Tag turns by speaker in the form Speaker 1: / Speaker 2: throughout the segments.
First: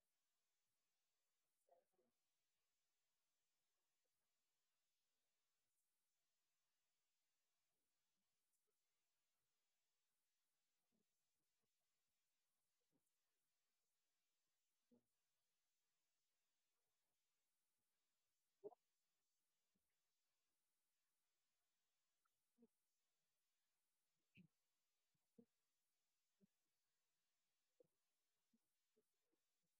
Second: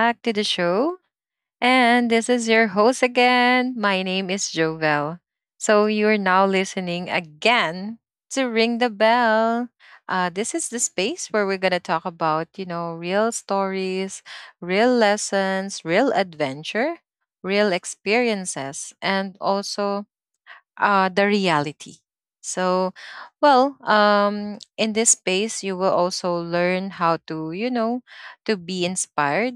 Speaker 1: back to the show. And this is your host again. My name is Jovel. So you're now listening again to Ring the Bell. This is the space where we're going to talk about, you know, real stories, real lessons, real adventure, real experiences, and also the reality. So, in this space, you will also learn how to, you know, to be inspired,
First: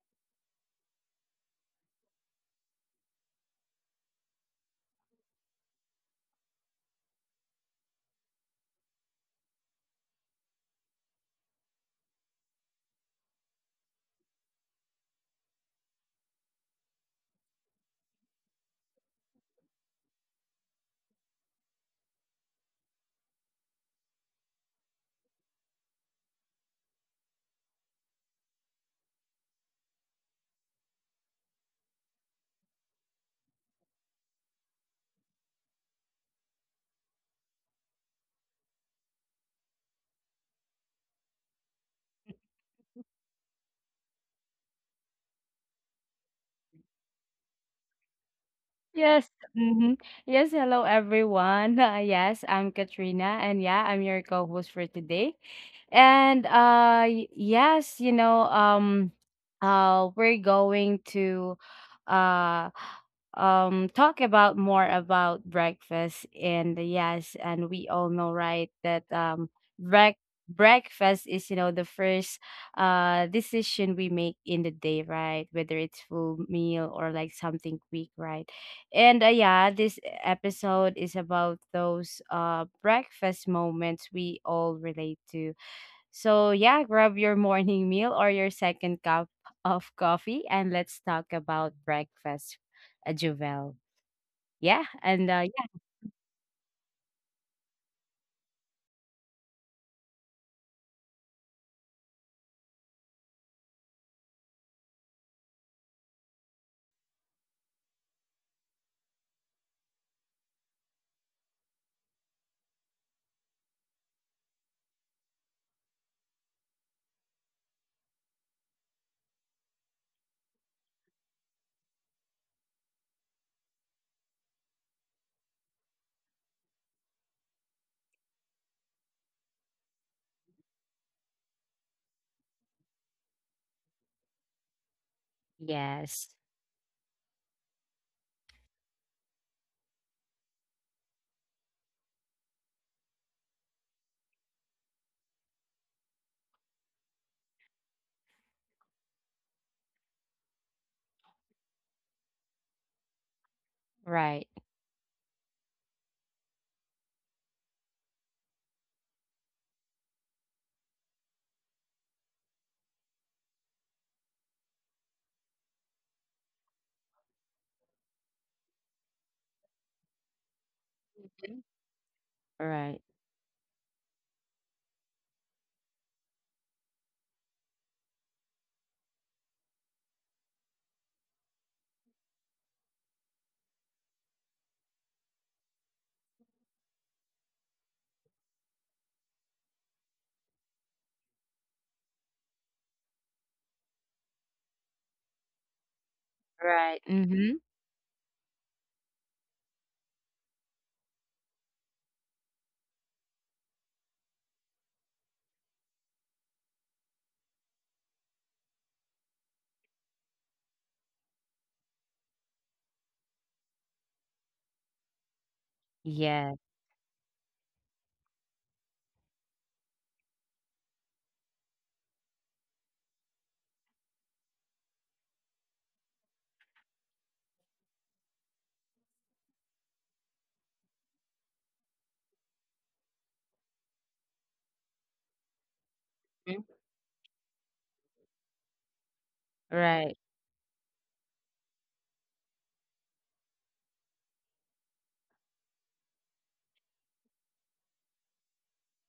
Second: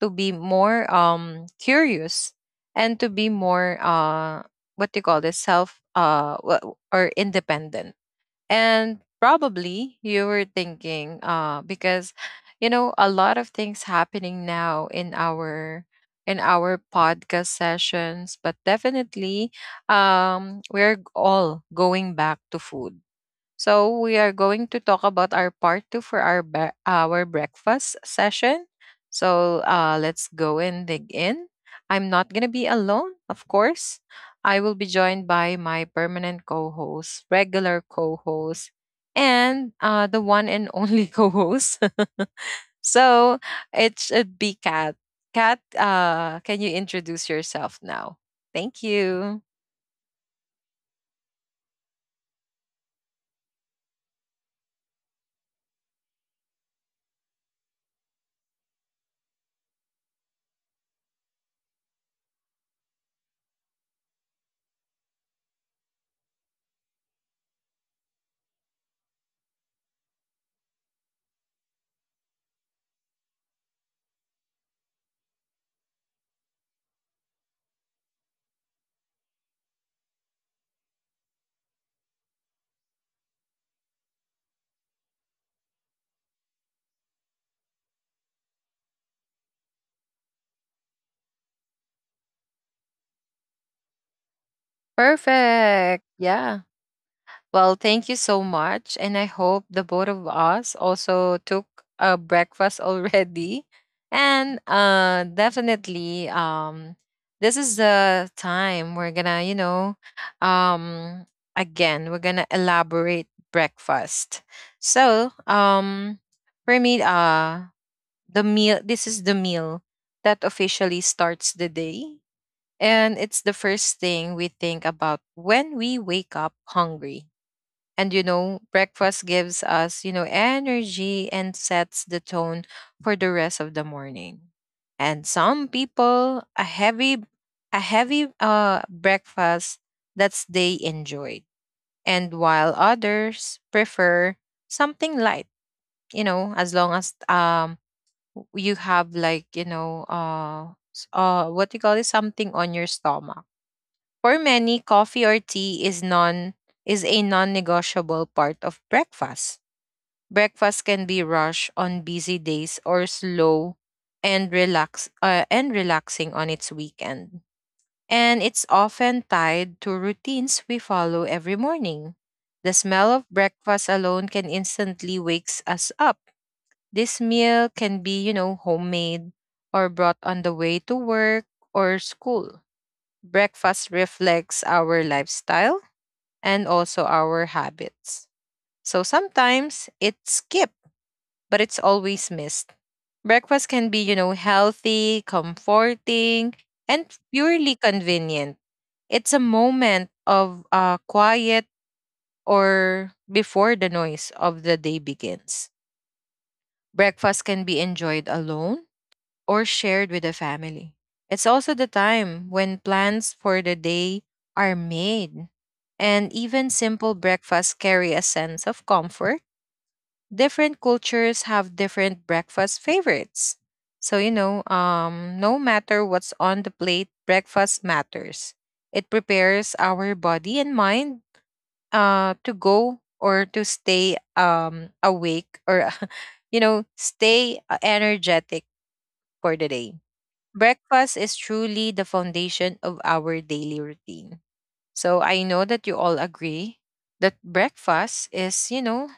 Speaker 1: to be more curious, and to be more, what do you call this, self or independent, and probably you were thinking, because you know, a lot of things happening now in our podcast sessions, but definitely we're all going back to food. So we are going to talk about our part two for our breakfast session. So let's go and dig in. I'm not gonna be alone, of course. I will be joined by my permanent co-host, regular co-host, and the one and only co-host. So it should be Kat. Kat, can you introduce yourself now? Thank
Speaker 2: Yes,
Speaker 1: you.
Speaker 2: mhm. Yes, hello everyone. Yes, I'm Katrina and yeah, I'm your co-host for today. And yes, we're going to uh talk about more about breakfast, and yes, and we all know, right, that break breakfast is, you know, the first decision we make in the day, right, whether it's full meal or like something quick, right. And yeah, this episode is about those breakfast moments we all relate to. So, yeah, grab your morning meal or your second cup of coffee and let's talk about breakfast, Juvel. Yeah, and yeah,
Speaker 1: Perfect. Yeah. Well, thank you so much. And I hope the both of us also took a breakfast already. And definitely, this is the time we're gonna, you know, um, again, we're gonna elaborate breakfast. So, for me, the meal, this is the meal that officially starts the day. And it's the first thing we think about when we wake up hungry, and you know, breakfast gives us, you know, energy and sets the tone for the rest of the morning. And some
Speaker 2: yes,
Speaker 1: people a heavy a heavy breakfast that's they enjoyed. And while others prefer something light, you know, as long as you have like, you know, what do you call it, something on your stomach. For
Speaker 2: right,
Speaker 1: many, coffee or tea is a non-negotiable part of breakfast. Breakfast can be rushed on busy days, or slow and relaxing on its weekend. And it's often tied to routines we follow every
Speaker 2: Mhm.
Speaker 1: morning. The
Speaker 2: Right,
Speaker 1: smell of breakfast alone can instantly wakes us up. This meal can be, you know, homemade or brought on the way to work or school. Breakfast reflects our lifestyle and also our habits. So sometimes it's skipped, but it's always missed. Breakfast can be, you know, healthy, comforting,
Speaker 2: Right.
Speaker 1: and
Speaker 2: Mm-hmm,
Speaker 1: purely convenient. It's a moment of quiet or before the noise of the day begins. Breakfast can be enjoyed alone or shared with the family. It's also the time when plans for the day are made. And
Speaker 2: yeah,
Speaker 1: even simple breakfasts carry a sense of comfort. Different cultures have different breakfast favorites. So, you know, no matter what's on the plate, breakfast matters. It prepares our body and mind to go or to stay awake, or you
Speaker 2: Mhm.
Speaker 1: know, stay energetic for the day.
Speaker 2: Right,
Speaker 1: Breakfast is truly the foundation of our daily routine. So I know that you all agree that breakfast is, you know,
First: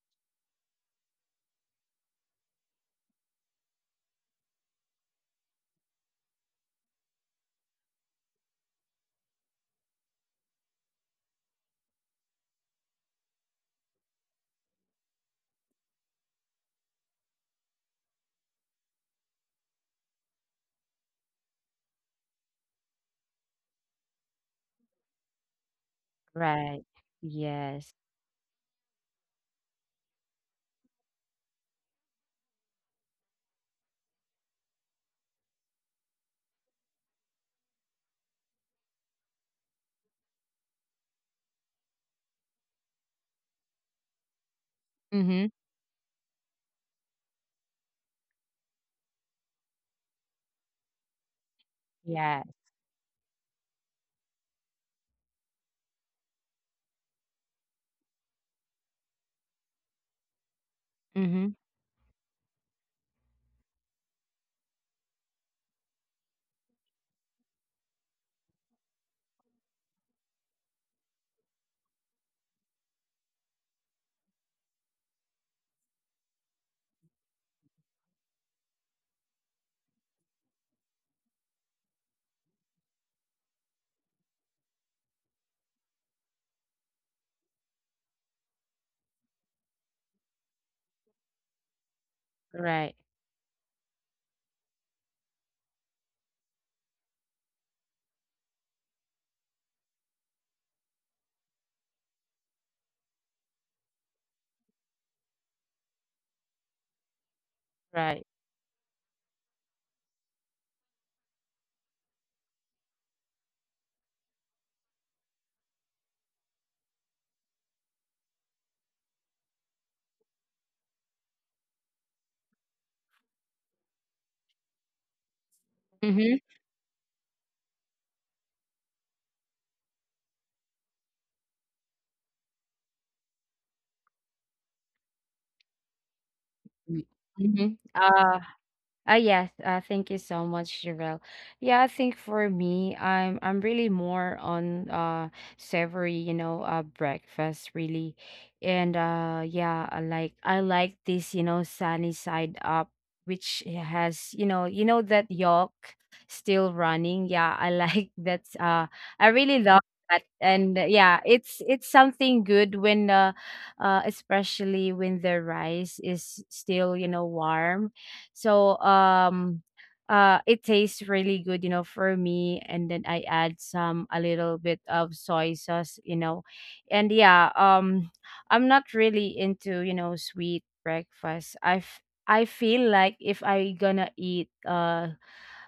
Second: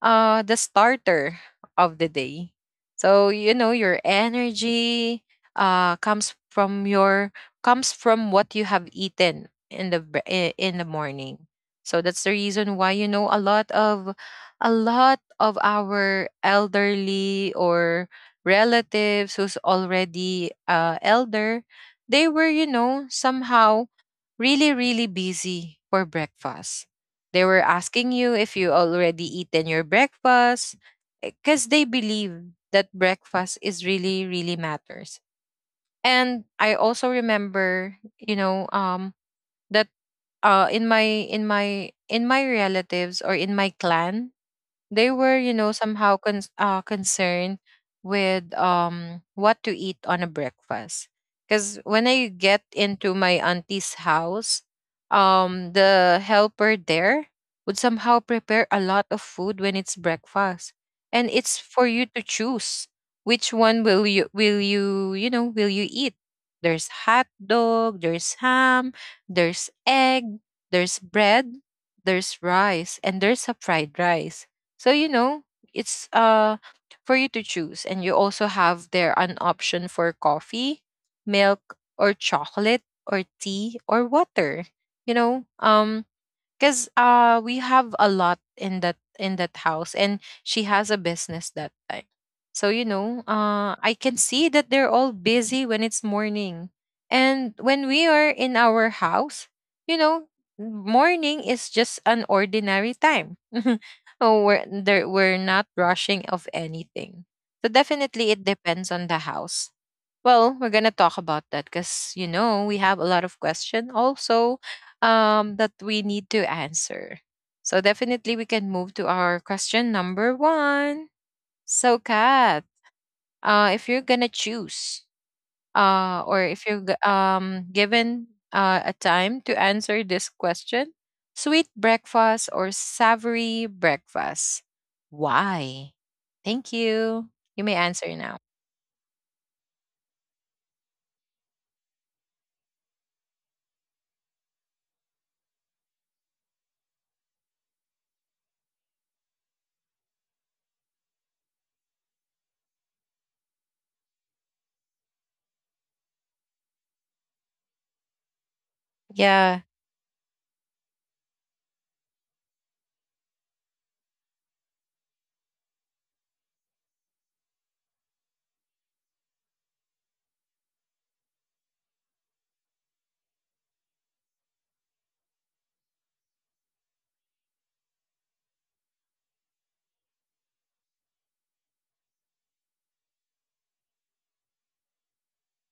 Speaker 1: the starter of the day. So you know your energy comes from your comes from what you have eaten in in the morning. So that's the reason why, you know, a lot of our elderly or relatives who's already elder, they were, you know, somehow really really busy for
Speaker 2: right,
Speaker 1: breakfast. They were
Speaker 2: yes,
Speaker 1: asking you if you already eaten your breakfast, because they believe that breakfast is really really matters. And I also remember, you know, that in my relatives or in my clan, they were,
Speaker 2: mm-hmm,
Speaker 1: you know, somehow concerned with what to eat on a breakfast. Because when I
Speaker 2: yeah,
Speaker 1: get into my auntie's house, the helper there would somehow prepare a lot of food when it's breakfast, and it's
Speaker 2: mm-hmm,
Speaker 1: for you to choose which one will you you know will you eat. There's hot dog, there's ham, there's egg, there's bread, there's rice, and there's a fried rice. So you know, it's for you to choose, and you also have there an option for coffee, milk or chocolate or tea or water. You know, because we have a lot in that house and she has a business that time. So you
Speaker 2: right,
Speaker 1: know I can see that they're all busy when it's morning. And when we are in our house, you know, morning is just an ordinary time. Oh, we're there, we're not rushing of anything. So
Speaker 2: Right.
Speaker 1: definitely it depends on the house. Well, we're gonna talk about that because you know we have a lot of question also, that we need to answer. So definitely we can move to our question number one. So Kat, if you're gonna choose, or
Speaker 2: Mm-hmm.
Speaker 1: if you're g- given a time to answer this question, sweet breakfast or savory breakfast, why? Thank
Speaker 2: Mm.
Speaker 1: you. You may
Speaker 2: Mm-hmm.
Speaker 1: answer now.
Speaker 2: Yes, thank you so much, Jarelle. Yeah, I think for me, I'm really more on savory, you know, breakfast really. And yeah, I like this, you know, sunny side up, which has, you know that yolk still running. Yeah, I like that I
Speaker 1: Yeah.
Speaker 2: really love that. And yeah, it's something good when especially when the rice is still, you know, warm, so it tastes really good, you know, for me. And then I add some a little bit of soy sauce. And yeah, I'm not really into, you know, sweet breakfast. I've I feel like if I gonna eat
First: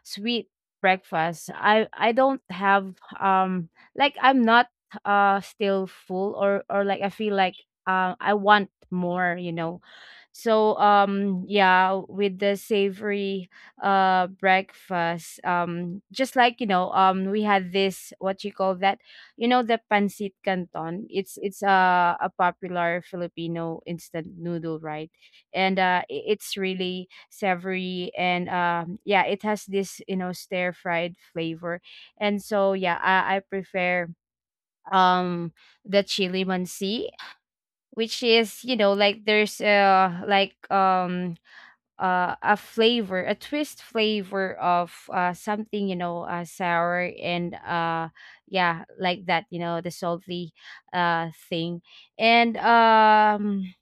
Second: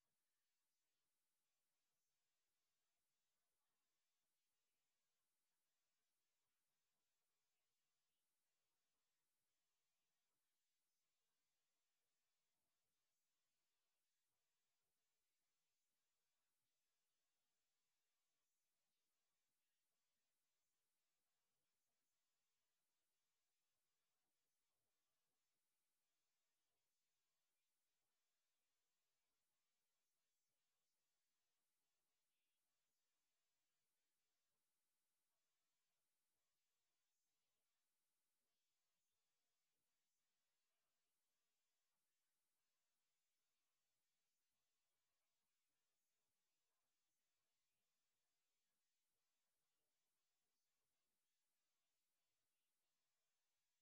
Speaker 2: sweet breakfast. I don't have like I'm not still full or like I feel like, I want more, you know. So yeah, with the savory breakfast, just like, we had this, what you call that, you know, the pancit canton. It's a popular filipino instant noodle, right. And it's really savory and yeah, it has this, you know, stir fried flavor. And so yeah, I prefer um the chili mansi, which is, you know, like there's like a flavor, a twist flavor of something, you know, sour and yeah, like that, you know, the salty thing. And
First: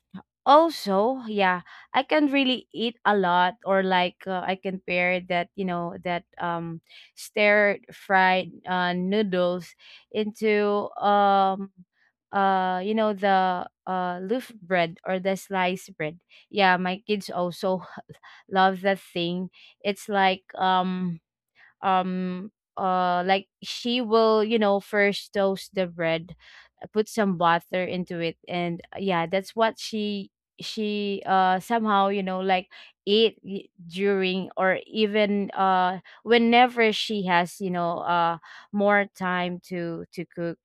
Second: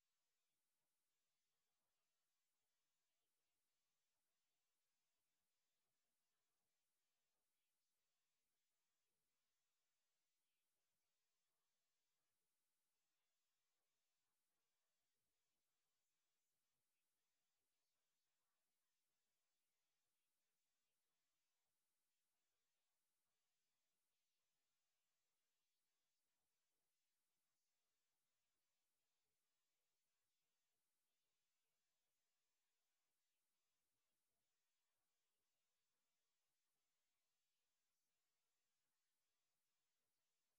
Speaker 2: also, yeah, I can really eat a lot, or like, I can pair that, you know, that, stir fried noodles into you know, the loaf bread or the sliced bread. Yeah, my kids also love that thing. It's um like she will, you know, first toast the bread, put some butter into it, and yeah, that's what she somehow, you know, like eat during or even whenever she has, you know, more time to cook.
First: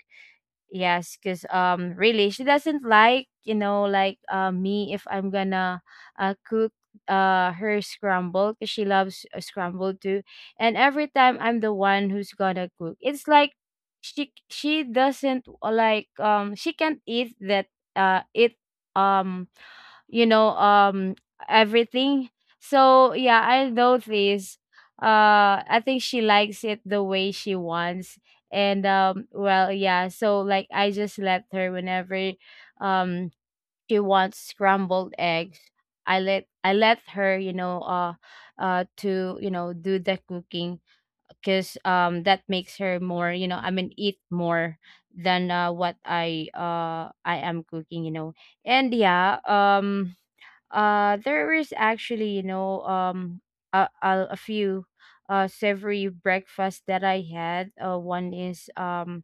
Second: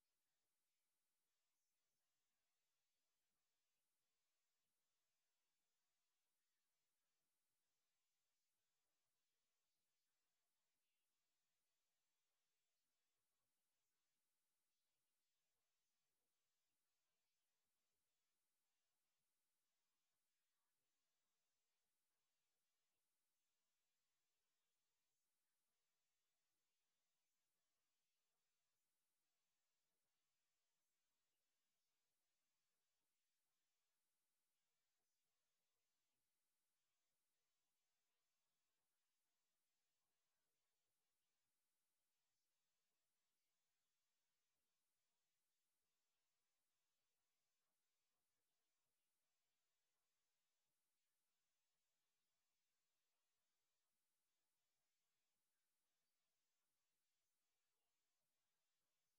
Speaker 2: Yes, because really she doesn't like, you know, like, me, if I'm gonna cook her scramble, because she loves scramble too. And every time I'm the one who's gonna cook. It's like she doesn't, like, she can't eat that, it, um you know um everything. So yeah, I noticed, I think she likes it the way she wants. And well, yeah, so like I just let her whenever, um she wants scrambled eggs. I let her, you know, to, you know, do the cooking, because that makes her more, you know, I mean, eat more than, what I am cooking, you know. And yeah, there is actually, you know, a few savory breakfast that I had. One is, um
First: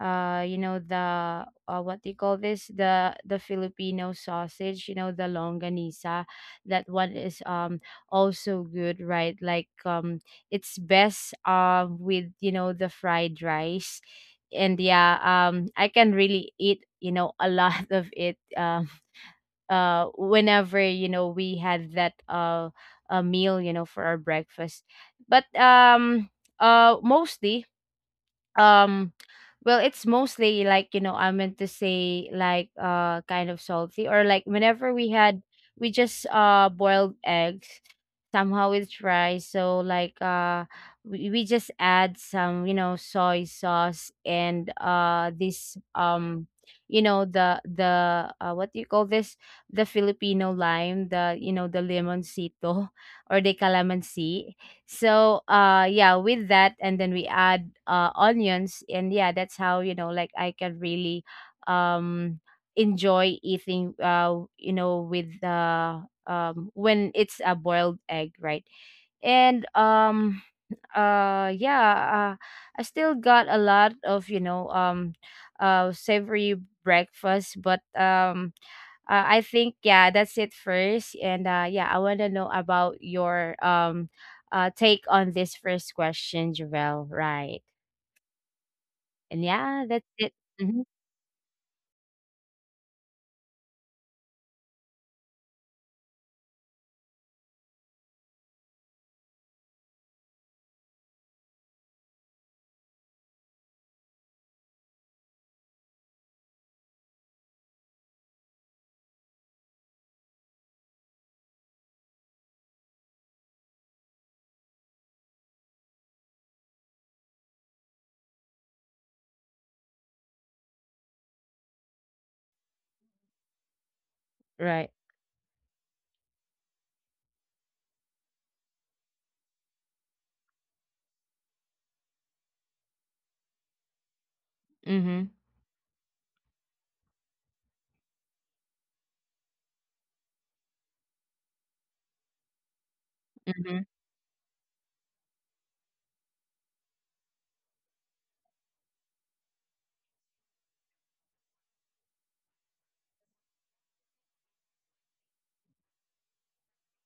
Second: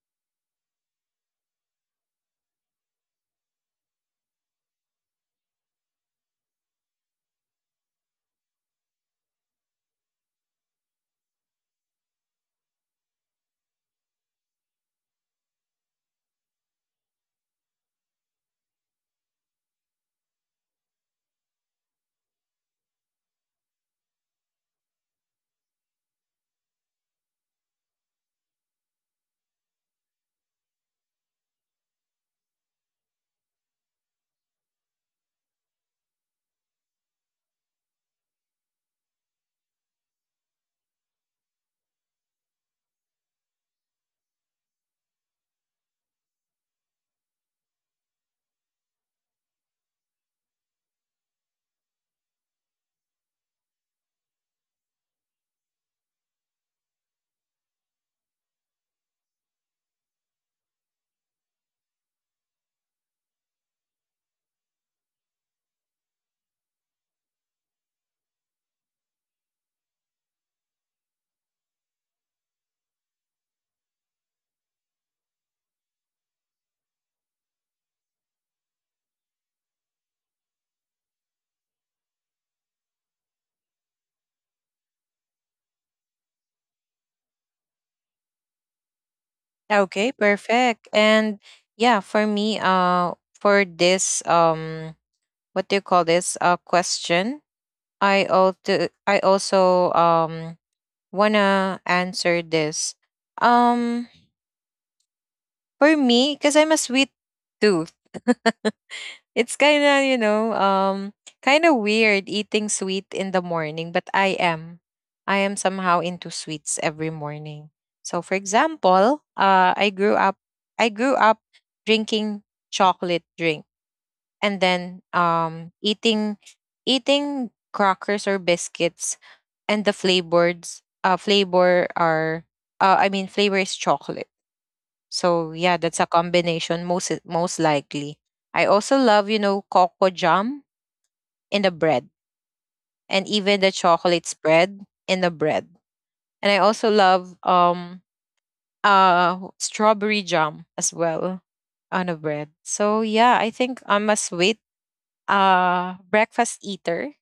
Speaker 2: uh you know, the, what do you call this, the filipino sausage, you know, the longanisa. That one is, also good, right, like, it's best, with, you know, the fried rice. And yeah, I can really eat, you know, a lot of it, whenever, you know, we had that, a meal, you know, for our breakfast. But mostly, um well, it's mostly like, you know, I meant to say, like, kind of salty, or like whenever we had, we just boiled eggs, somehow with rice. So like, we just add some, you know, soy sauce, and this, you know, the, what do you call this, the filipino lime, the, you know, the limoncito or the calamansi. So yeah, with that, and then we add onions, and yeah, that's how, you know, like I can really, um enjoy eating, you know, with the, when it's a boiled egg, right? And yeah, I still got a lot of, you know, savory breakfast, but I think, yeah, that's it first, and yeah, I want to know about your, take on this first question, Javel. Right, and yeah, that's
Speaker 1: Okay,
Speaker 2: it. Hmm.
Speaker 1: perfect. And yeah, for me, for this, what do you call this? Question. I also, wanna answer this. Um, for me, because I'm a sweet tooth. It's kind of, you know, kind of weird eating sweet in the morning, but I am. I am somehow into sweets every morning. So, for example, I grew up drinking chocolate drink, and
Speaker 2: Right.
Speaker 1: then eating crackers or biscuits, and flavor I mean, flavor is chocolate.
Speaker 2: Mm-hmm.
Speaker 1: So yeah, that's a combination most most likely. I also love, you know, cocoa jam in the bread, and even the
Speaker 2: Mm-hmm.
Speaker 1: chocolate spread in the bread. And I also love strawberry jam as well on a bread. So yeah, I think I'm a sweet breakfast eater,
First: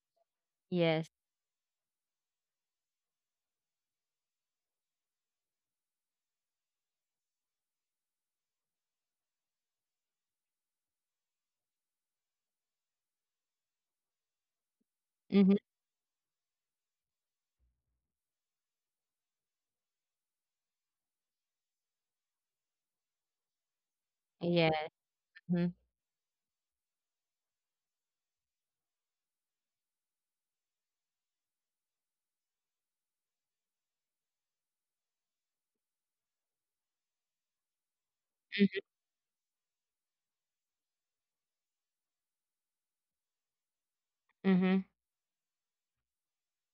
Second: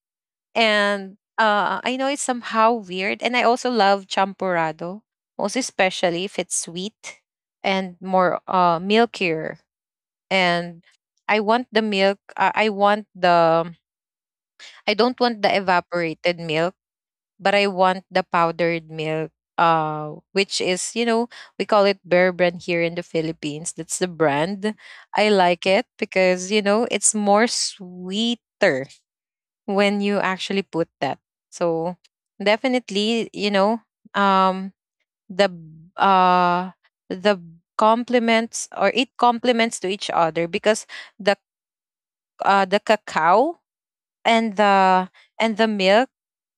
Speaker 2: Yes.
Speaker 1: and I know it's somehow weird. And I also love champurrado, most especially if it's sweet and more milkier. And I want the milk. I don't
Speaker 2: Mm-hmm.
Speaker 1: want the evaporated milk, but I want the powdered milk. Which is, you know, we call it Bear Brand here in the Philippines. That's the
Speaker 2: Yeah.
Speaker 1: brand. I
Speaker 2: Mm-hmm.
Speaker 1: like it because you know it's more sweeter when you actually put that. So definitely, you know, um, the b- uh the complements, or it complements to each other, because the the cacao and
Speaker 2: Mm-hmm.
Speaker 1: the milk,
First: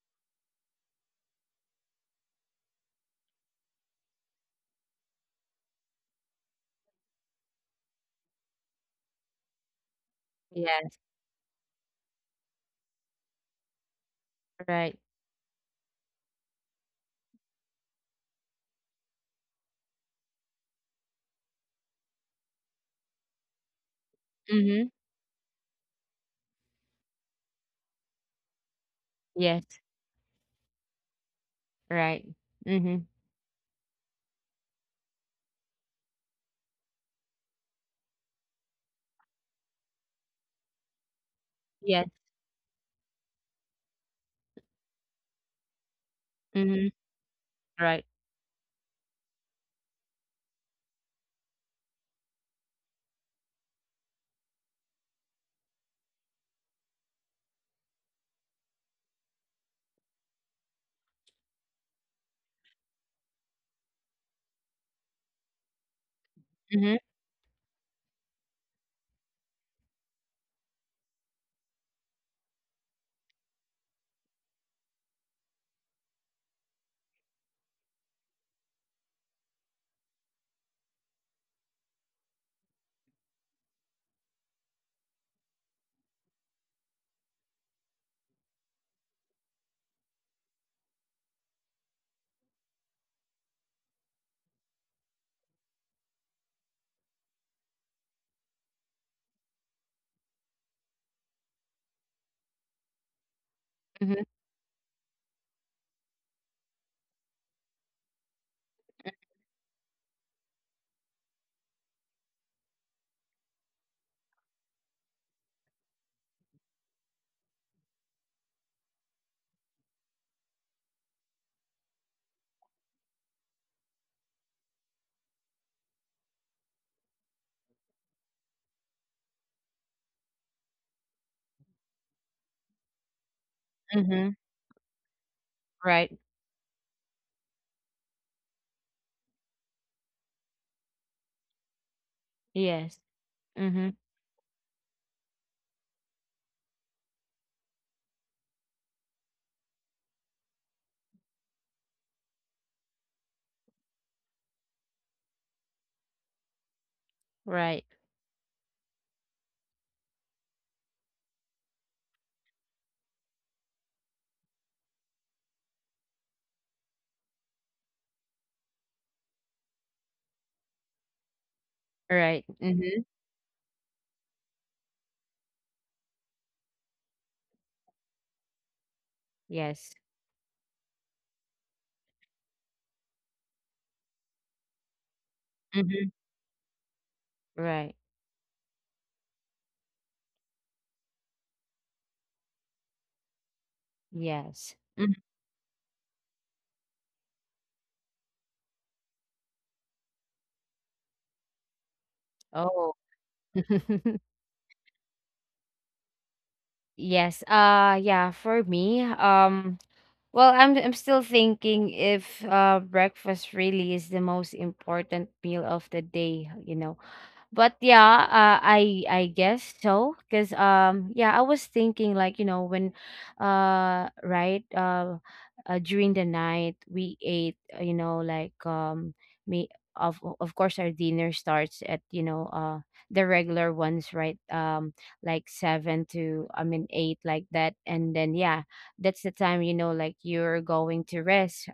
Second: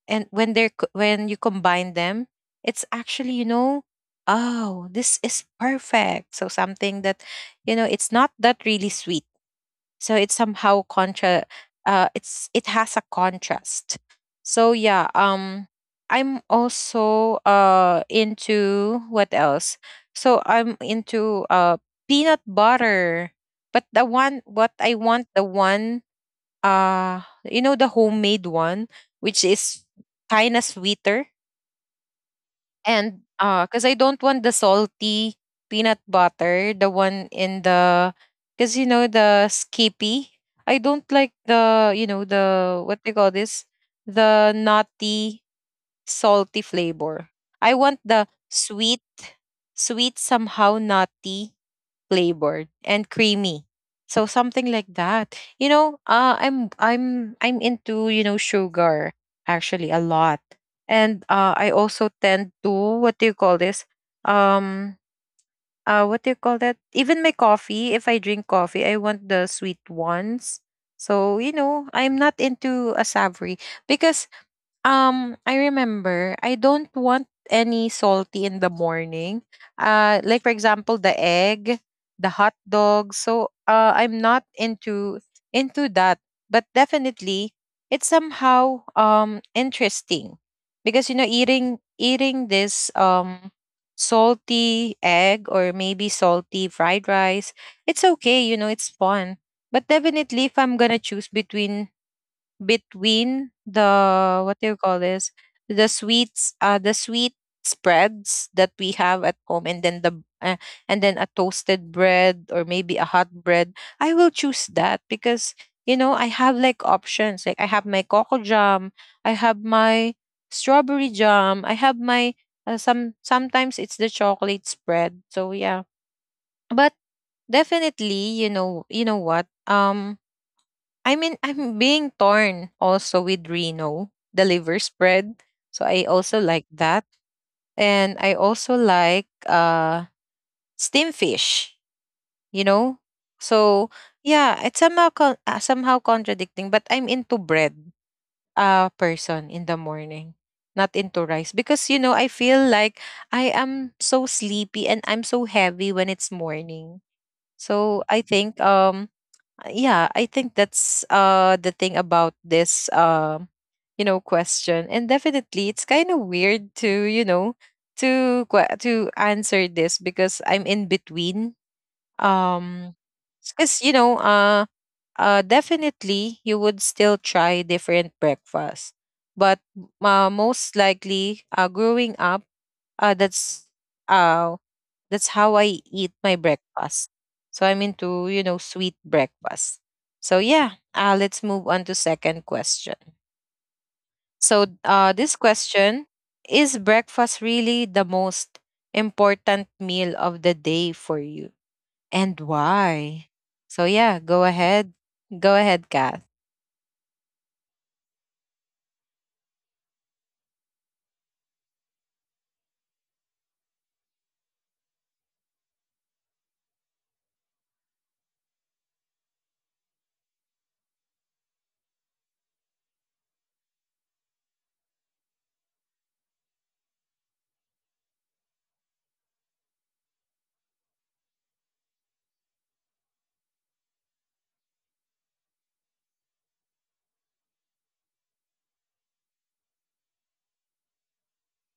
Speaker 1: and when when you combine them, it's actually, you know, oh, this is perfect. So something that, you know, it's not that really sweet, so it's somehow
Speaker 2: Yes.
Speaker 1: contra it's it has a contrast. So
Speaker 2: Right.
Speaker 1: yeah, I'm also into what else. So I'm into peanut butter, but the one, what I
Speaker 2: Mm-hmm.
Speaker 1: want, the one, uh you know, the homemade one, which is
Speaker 2: Yes.
Speaker 1: kind of sweeter.
Speaker 2: Right. Mm-hmm.
Speaker 1: And because I don't want the salty peanut butter, the one in the, because you know the Skippy. I don't like the, you
Speaker 2: Yes.
Speaker 1: know, the what they call this, the nutty salty
Speaker 2: Mm-hmm.
Speaker 1: flavor. I want
Speaker 2: Right.
Speaker 1: the sweet, sweet somehow nutty flavored and creamy. So something like that. You know, I'm into you know sugar actually a lot, and I also tend to what do you call this? Um, what do you call that?
Speaker 2: Mm-hmm.
Speaker 1: Even my coffee, if I drink coffee, I want the sweet ones. So you know, I'm not into a savory because I remember I don't want any salty in the morning. Like for example, the egg, the hot dog. So uh, I'm not into that. But definitely, it's somehow interesting, because you know eating this salty egg or maybe salty fried rice. It's okay, you know, it's fun. But definitely, if I'm gonna choose between
Speaker 2: Mm-hmm.
Speaker 1: the what do you call this, the sweets, the sweet spreads that we have at home, and then the uh, and then a toasted bread or maybe a hot bread, I will choose that, because you know I have like options. Like I have my cocoa jam, I have my strawberry jam, I have my some sometimes it's the chocolate spread. So yeah, but definitely you know, you know what, I mean, I'm being torn also with Reno,
Speaker 2: Mm-hmm.
Speaker 1: the liver spread. So I
Speaker 2: Right.
Speaker 1: also like that. And I also like steamed fish, you know?
Speaker 2: Yes.
Speaker 1: So
Speaker 2: Mm-hmm.
Speaker 1: yeah, it's somehow somehow contradicting, but I'm into bread person in the morning, not into rice, because you know, I feel like I am so sleepy and I'm so heavy when it's morning. So
Speaker 2: Right.
Speaker 1: I think yeah, I think that's the thing about this question. And definitely it's kind of weird to to answer this because I'm in between.
Speaker 2: Right.
Speaker 1: um
Speaker 2: Mm-hmm.
Speaker 1: because definitely you would still try different breakfasts, but
Speaker 2: Yes.
Speaker 1: most likely growing up, uh that's uh that's how I eat
Speaker 2: Mm-hmm.
Speaker 1: my breakfast. So I'm
Speaker 2: Right.
Speaker 1: into sweet breakfast. So yeah, let's move on to second question. So
Speaker 2: Yes. Mhm.
Speaker 1: this question: is breakfast really the most important meal of the day for you and
Speaker 2: Oh.
Speaker 1: why? So yeah, go ahead. Go ahead, Kath.
Speaker 2: Yes. Yeah, for me, well, I'm still thinking if breakfast really is the most important meal of the day, you know. But yeah, I guess so, because yeah, I was thinking, like, you know, when, right, during the night we ate, you know, like, me, of course our dinner starts at, you know, the regular ones, right, like 7 to, I mean, 8, like that. And then, yeah, that's the time, you know, like you're going to rest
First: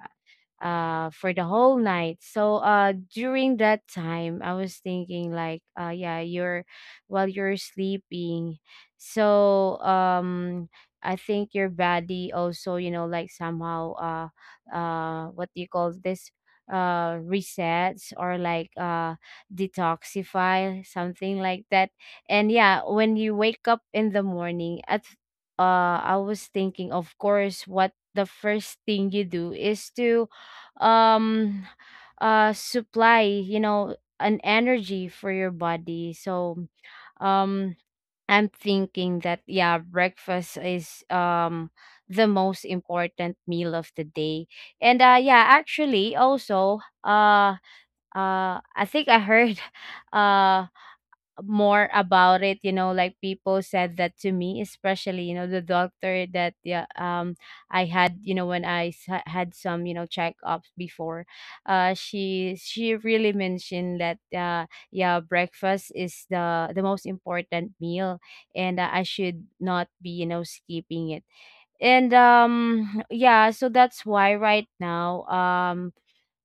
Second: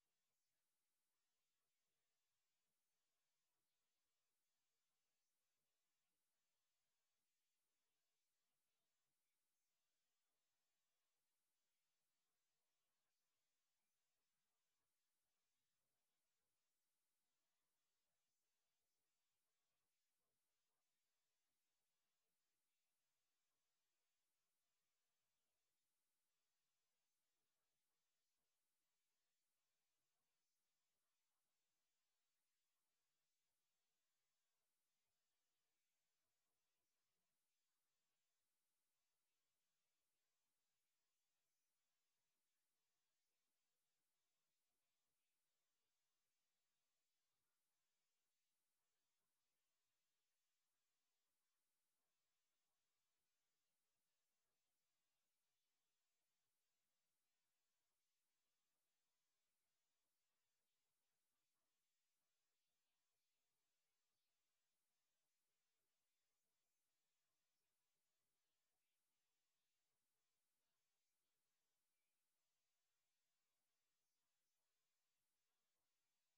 Speaker 2: for the whole night. So during that time I was thinking like yeah you're while you're sleeping so I think your body also, you know, like, somehow, what do you call this, resets, or like, detoxify, something like that. And yeah, when you wake up in the morning at, I was thinking, of course, what the first thing you do is to, um supply, you know, an energy for your body. So um I'm thinking that yeah, breakfast is, the most important meal of the day. And yeah, actually, also, uh I think I heard uh more about it, you know, like people said that to me, especially, you know, the doctor, that yeah, I had, you know, when I had some, you know, checkups before. She really mentioned that, yeah, breakfast is the most important meal, and, I should not be, you know, skipping it. And yeah, so that's why right now,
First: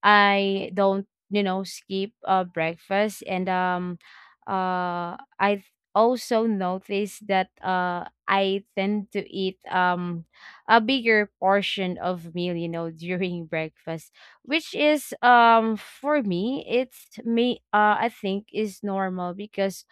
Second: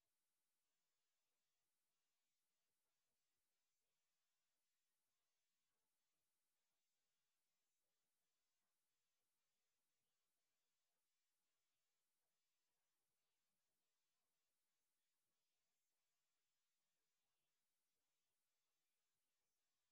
Speaker 2: I don't, you know, skip, breakfast. And I also noticed that, I tend to eat, a bigger portion of meal, you know, during breakfast, which is, for me, it's me. I think is normal, because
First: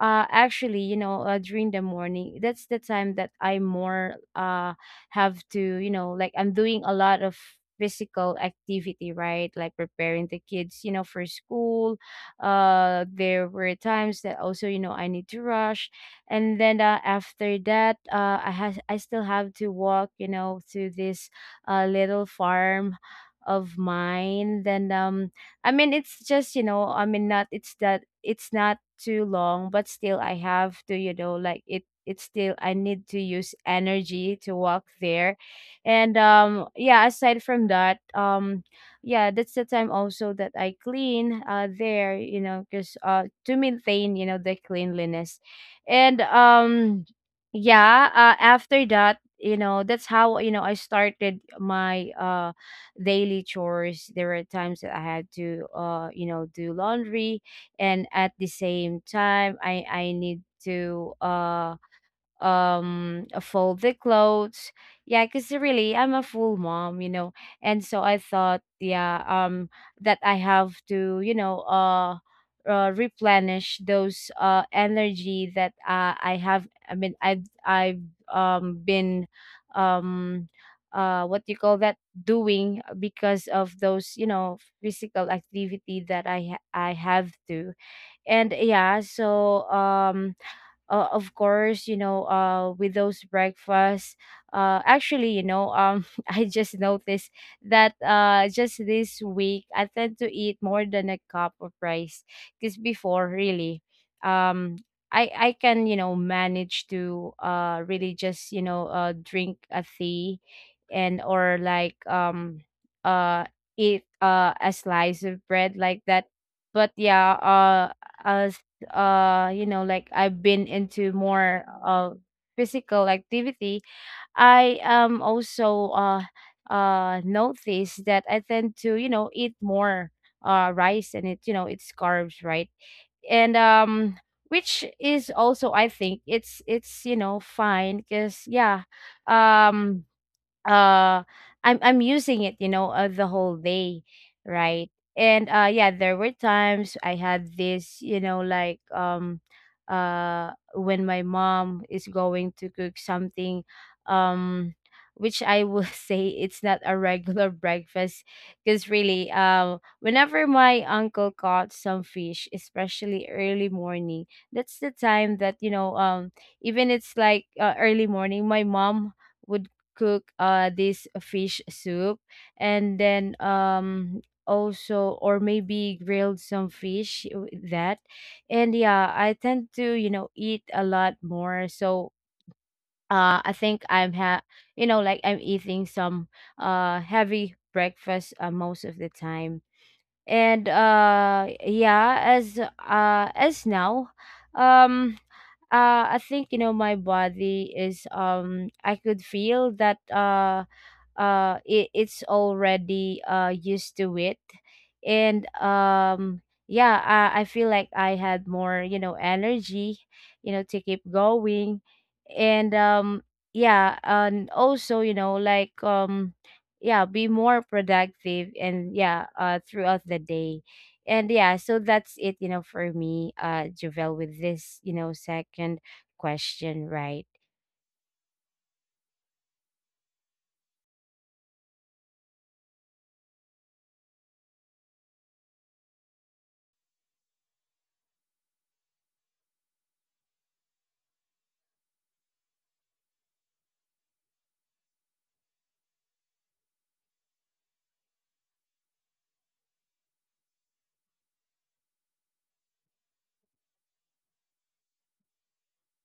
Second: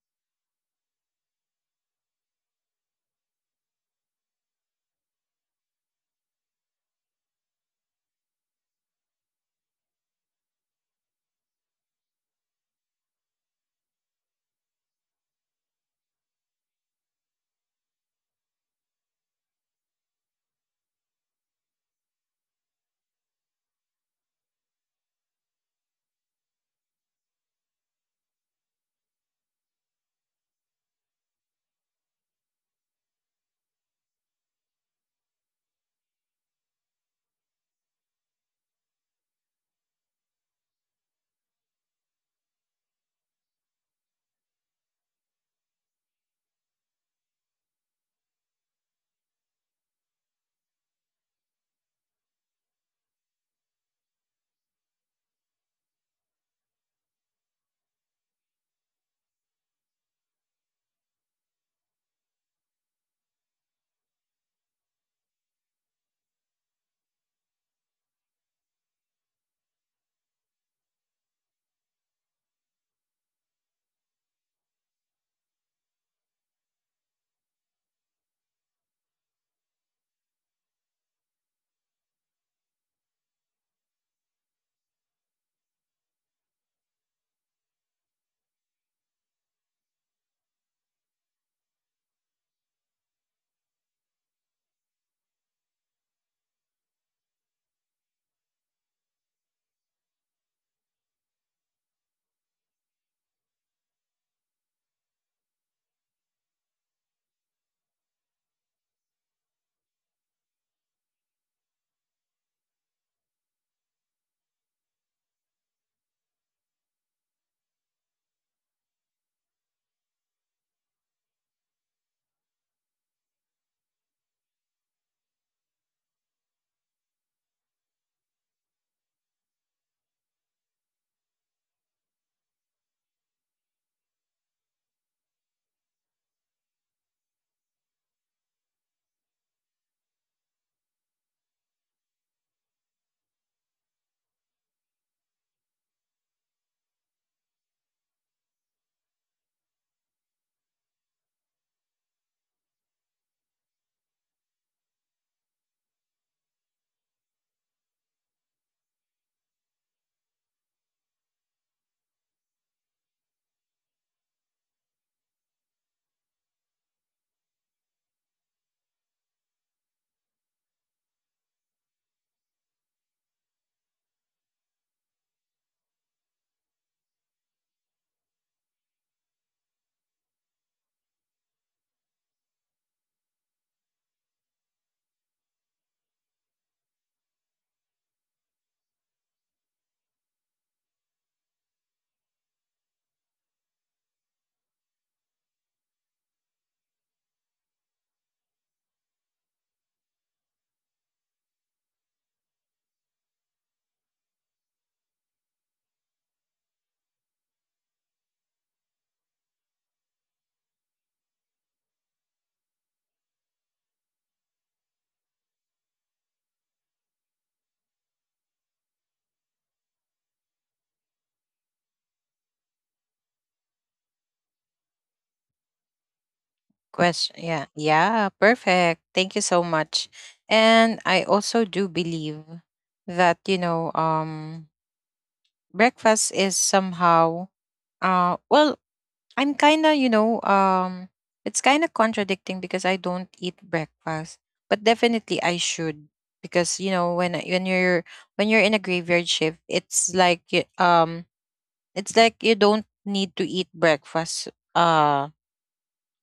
Speaker 2: actually, you know, during the morning, that's the time that I more, have to, you know, like I'm doing a lot of physical activity, right, like preparing the kids, you know, for school. There were times that also, you know, I need to rush, and then, after that, I still have to walk, you know, to this, little farm of mine, then. I mean, it's just, you know, I mean, not it's that, it's not too long, but still I have to, you know, like it, it's still I need to use energy to walk there. And yeah, aside from that, yeah, that's the time also that I clean there, you know, cuz, to maintain, you know, the cleanliness. And yeah, after that, you know, that's how, you know, I started my daily chores. There were times that I had to, you know, do laundry, and at the same time, I need to fold the clothes. Yeah, because really I'm a full mom, you know. And so I thought, yeah, that I have to, you know, replenish those, energy that, I mean I've been, um what do you call that, doing, because of those, you know, physical activity that I have to. And yeah, so, of course, you know, with those breakfasts. Actually, you know, I just noticed that, just this week I tend to eat more than a cup of rice, because before, really, um, I can, you know, manage to really just, you know, drink a tea, and or like, uh eat a slice of bread, like that. But yeah, uh like I've been into more physical activity. I am also notice that I tend to, eat more rice, and it, it's carbs, right? And which is also, I think it's, fine, because yeah, um uh I'm using it, the whole day, right. And yeah, there were times I had this, like, when my mom is going to cook something, um which I will say it's not a regular breakfast. Because really, whenever my uncle caught some fish, especially early morning, that's the time that, even it's like, early morning my mom would cook this fish soup, and then, also, or maybe grilled some fish with that. And yeah, I tend to, eat a lot more, so I think, I'm ha like, I'm eating some heavy breakfast, most of the time. And yeah, as now, um I think, my body is, I could feel that it's already used to it. And yeah, I feel like I had more, energy, to keep going. And yeah, and also, like, yeah, be more productive, and yeah, throughout the day. And yeah, so that's it, for me, Javel, with this, second question, right?
Speaker 1: Question. Yeah. Yeah, perfect. Thank you so much. And I also do believe that, breakfast is somehow, well, I'm kind of it's kind of contradicting because I don't eat breakfast, but definitely I should, because when you're in a graveyard shift, it's like it's like you don't need to eat breakfast, uh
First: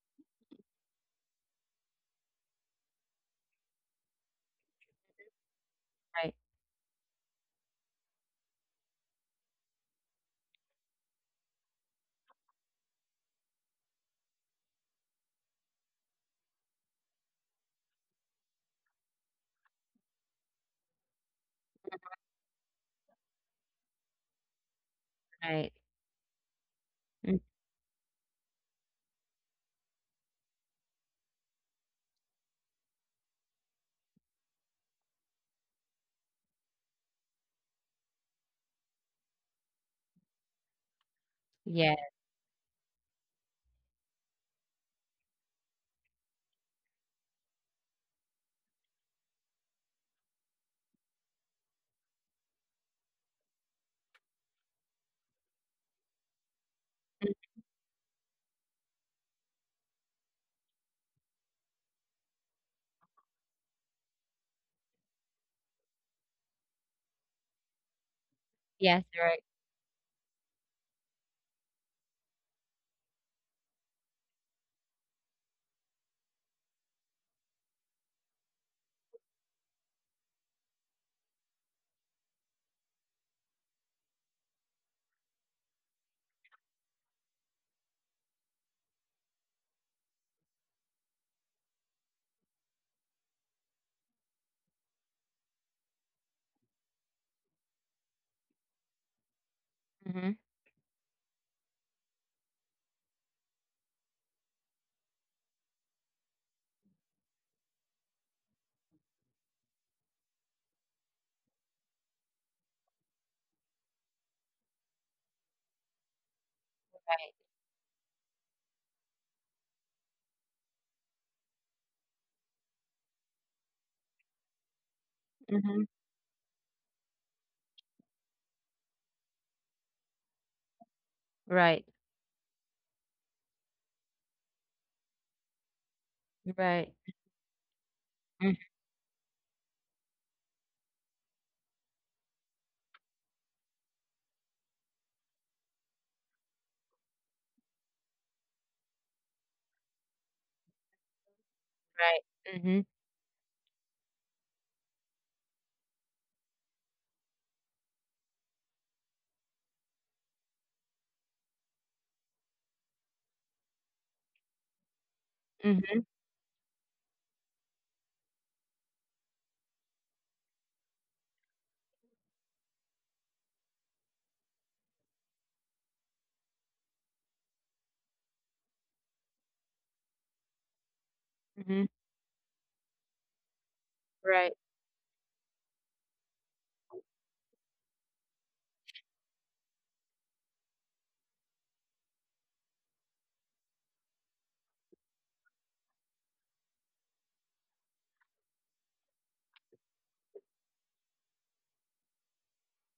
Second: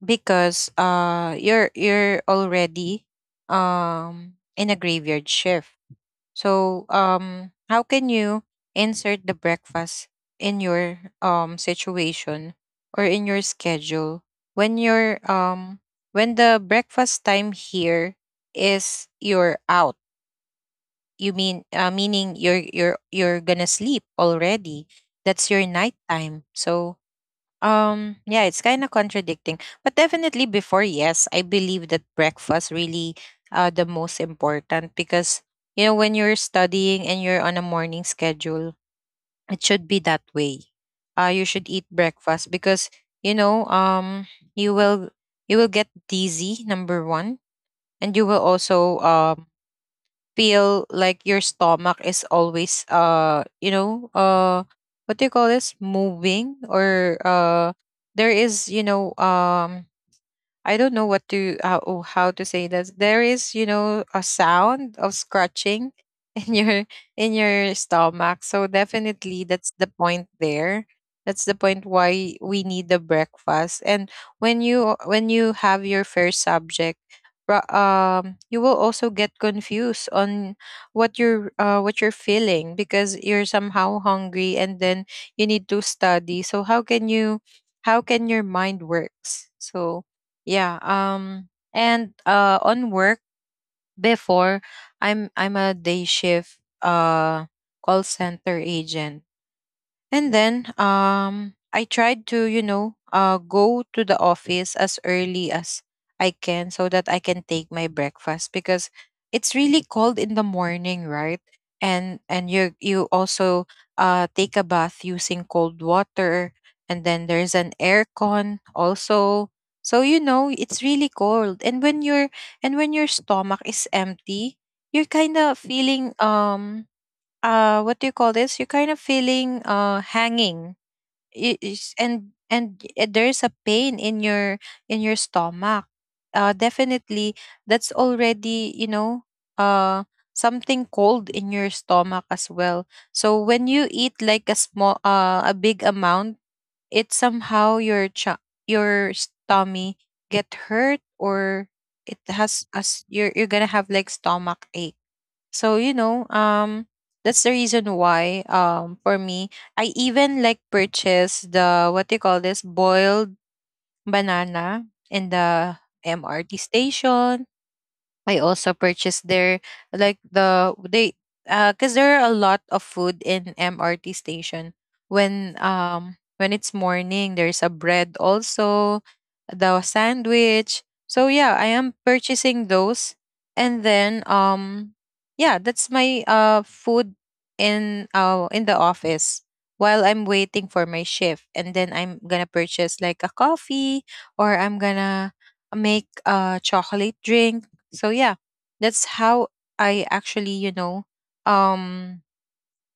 Speaker 1: because you're already in a graveyard shift.
Speaker 2: Right.
Speaker 1: So, how can you insert the breakfast in your situation, or in your schedule, when your um when the breakfast time here is you're out? You mean, meaning you're gonna sleep already. That's
Speaker 2: Right.
Speaker 1: your night time. So,
Speaker 2: Mm,
Speaker 1: yeah, it's kind of contradicting. But definitely before, yes, I believe that breakfast really, the most important, because when you're studying and you're on a morning schedule, it should be that way. You should
Speaker 2: yeah.
Speaker 1: eat breakfast because, you know, um you will you will get dizzy number 1, and you will also feel like your stomach is always, what do you call this, moving, or there is, I don't know what to how oh, how to say this. There is, a sound of scratching in your stomach. So
Speaker 2: Yes. Right.
Speaker 1: definitely that's the point there. That's the point why we need the breakfast. And when you have your first subject, you will also get confused on what you're, what you're feeling because you're somehow hungry and then you need to study. So how can your mind works? So yeah. And on work before, I'm a day shift call center agent.
Speaker 2: Hmm.
Speaker 1: And then I tried to, go to the office as early as I can so that I can take my breakfast because it's really cold in the morning, right? And you also take a bath using cold water, and then there's an aircon also. So it's really cold. And when your stomach is empty, you're kind of
Speaker 2: Mhm.
Speaker 1: feeling, what do you call this? You're kind of feeling hanging.
Speaker 2: Right.
Speaker 1: There's a pain in your stomach.
Speaker 2: Right.
Speaker 1: Definitely that's
Speaker 2: Mhm.
Speaker 1: already, uh something cold in your stomach as well. So when you eat like a small, a big amount, it somehow your your stomach get hurt, or
Speaker 2: Right.
Speaker 1: it
Speaker 2: Mhm.
Speaker 1: has as you're gonna have like stomach ache, so, that's the reason why, for me, I even like purchase the, what do you call this, boiled banana in the
Speaker 2: Mhm.
Speaker 1: MRT station. I also purchased their like the they because there are a lot of food in MRT station. When it's morning, there's a bread also, the sandwich. So yeah, I
Speaker 2: Mhm.
Speaker 1: am purchasing those, and then,
Speaker 2: Right.
Speaker 1: yeah, that's my food in, in the office while I'm waiting for my shift, and then I'm gonna purchase like a coffee, or I'm gonna make a chocolate drink. So yeah, that's how I actually, um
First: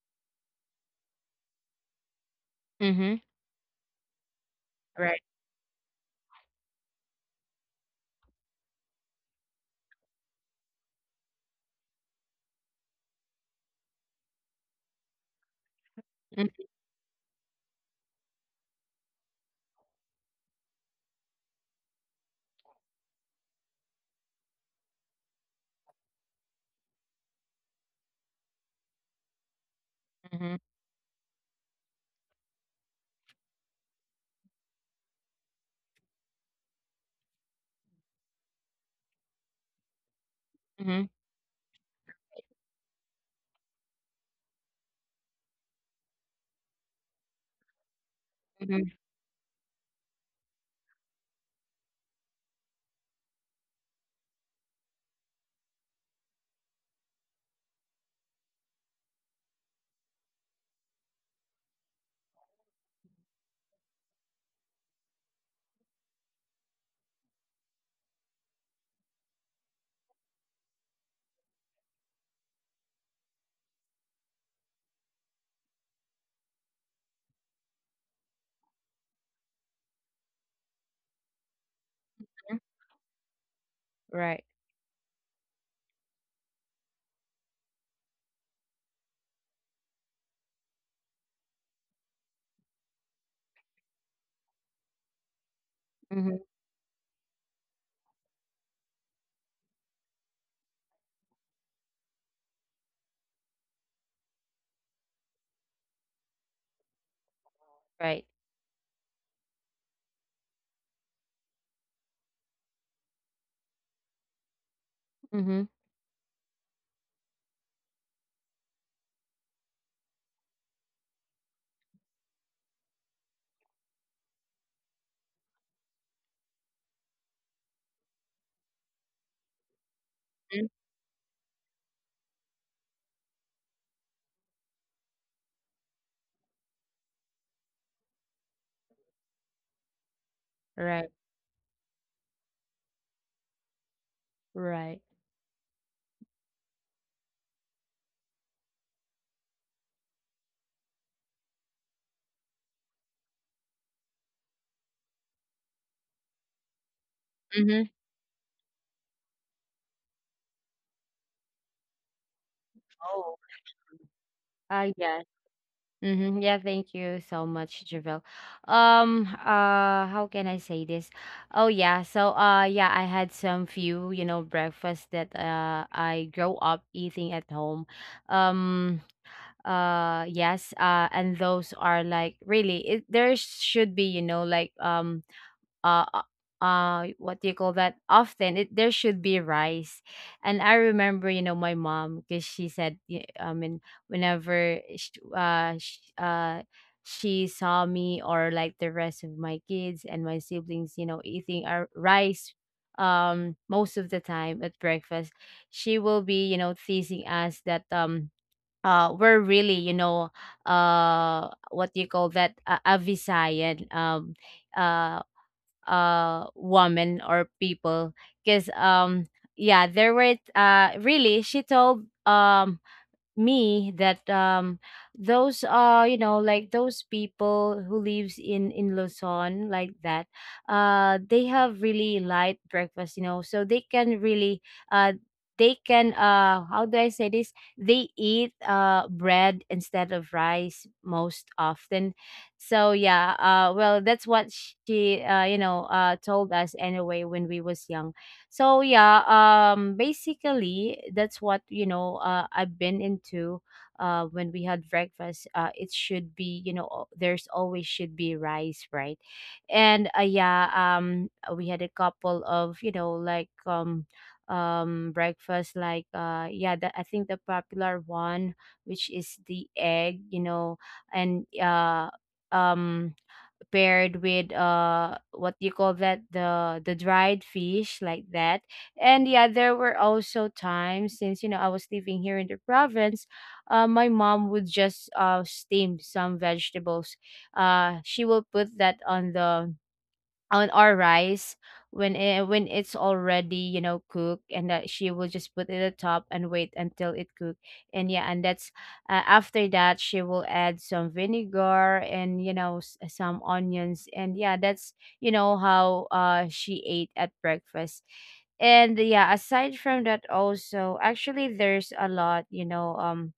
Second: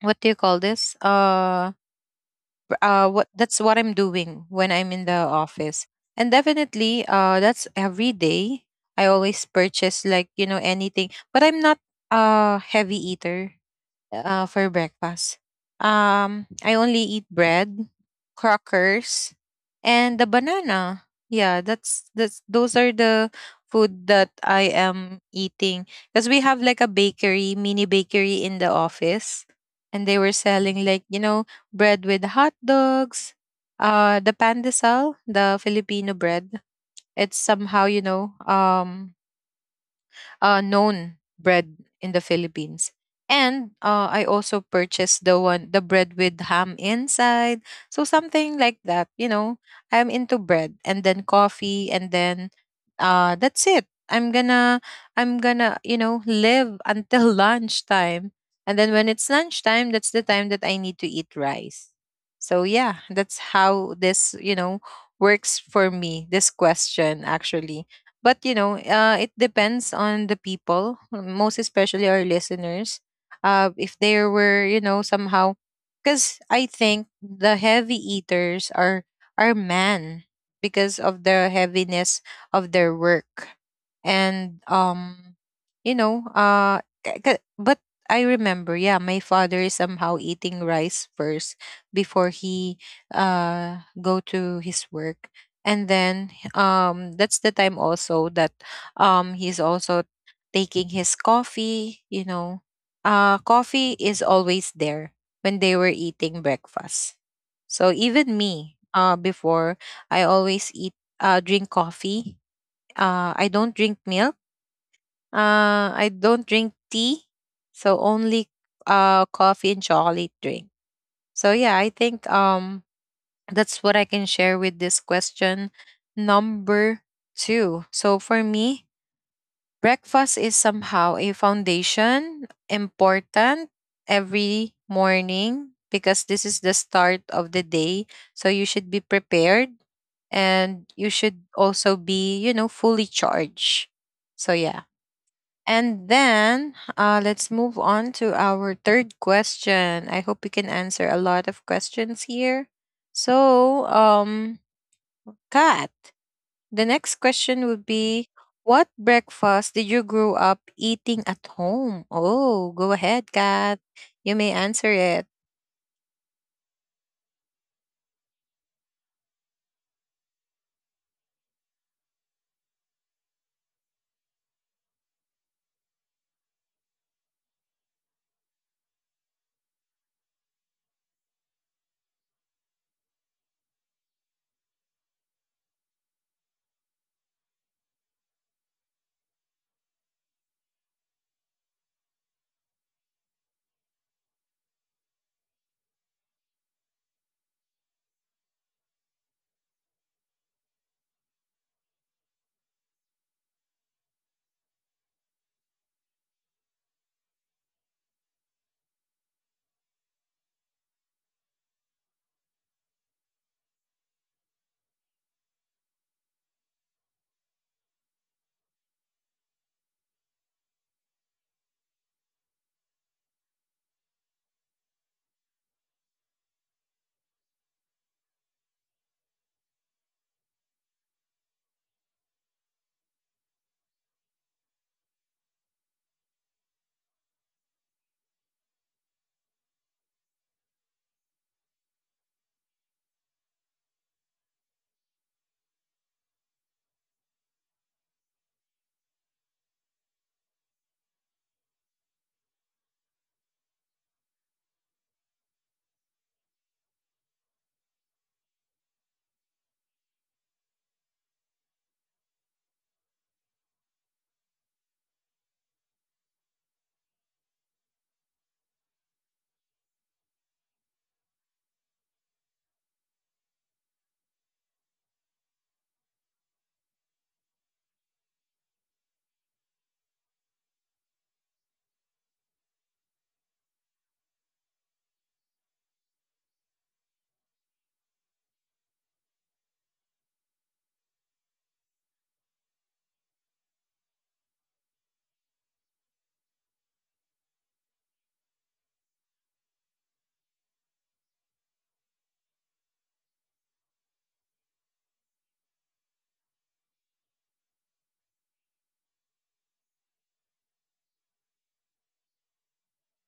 Speaker 1: what do you call this? Pr-
Speaker 2: Mhm.
Speaker 1: what That's what I'm doing when I'm in the
Speaker 2: Right.
Speaker 1: office. And definitely, that's every day. I always purchase, like, anything. But I'm not a heavy eater, for breakfast.
Speaker 2: Mhm.
Speaker 1: I only eat bread, crackers, and the banana. Yeah, that's those are the food that I am eating because we have like a bakery, mini bakery in the office, and they were
Speaker 2: Mhm.
Speaker 1: selling, like, bread with hot dogs, the pandesal, the Filipino bread. It's somehow
Speaker 2: Mhm.
Speaker 1: known bread in the Philippines. And I also purchased the one, the bread with ham inside. So something
Speaker 2: Mhm.
Speaker 1: like that. I'm into bread and then coffee and then, that's it. I'm gonna, live until lunchtime. And then when it's lunchtime, that's the time that I need to eat rice. So yeah, that's how this, works for me. This question actually, but, it depends on the people, most especially our listeners, if there were, somehow, because I think the heavy eaters are men because of the heaviness of their work.
Speaker 2: Right.
Speaker 1: And but I remember, yeah, my father is somehow eating rice first before he go to his work, and
Speaker 2: Mhm.
Speaker 1: then that's the time also that he's also taking his coffee, coffee is always there when they were eating breakfast. So
Speaker 2: Right.
Speaker 1: even me, before, I always eat drink coffee. I don't drink milk,
Speaker 2: Mhm.
Speaker 1: I don't drink tea. So only coffee and chocolate drink. So yeah, I think, that's what I can share with this question. Number two. So for me, breakfast is
Speaker 2: Mhm.
Speaker 1: somehow a foundation important every morning because this is the start of the day. So you should be prepared, and
Speaker 2: Right.
Speaker 1: you should also be, fully charged. So yeah.
Speaker 2: Right.
Speaker 1: And then, let's move on to our third question. I hope we can answer a lot of questions here. So, Kat, the next question
Speaker 2: Mhm.
Speaker 1: would be: what breakfast did you grow up eating at home? Oh, go
Speaker 2: Oh.
Speaker 1: ahead, Kat. You may answer
Speaker 2: Yeah.
Speaker 1: it.
Speaker 2: Mhm. Yeah. Thank you so much, Javel. How can I say this? Oh yeah. So. Yeah. I had some few, breakfast that. I grow up eating at home. Um. Yes, and those are, like, really, there should be, like, uh uh what do you call that, often, it there should be rice. And I remember, my mom, because she said, I mean, whenever sh sh she saw me, or like the rest of my kids and my siblings, eating our rice, most of the time at breakfast. She will be, teasing us that, were really, what do you call that, a Visayan, uh woman or people, because, yeah, there were really, she told, me that, those are, like, those people who lives in Luzon, like that. They have really light breakfast, so they can really, uh they can how do I say this, they eat bread instead of rice, most often. So yeah, well, that's what she, told us anyway when we was young. So yeah, basically that's what, I've been into when we had breakfast. It should be, you know, there's always should be rice, right? And yeah, we had a couple of, you know, like, breakfast like, yeah, I think the popular one which is the egg, you know, and, um paired with, what do you call that, the dried fish, like that. And yeah, there were also times since, I was living here in the province. My mom would just steam some vegetables. She will put that on our rice, when it's already, cooked, and that she will just put it at top, and wait until it cook. And yeah, and that's, after that, she will add some vinegar and, some onions. And yeah, that's, how she ate at breakfast. And yeah, aside from that, also, actually, there's a lot, you know um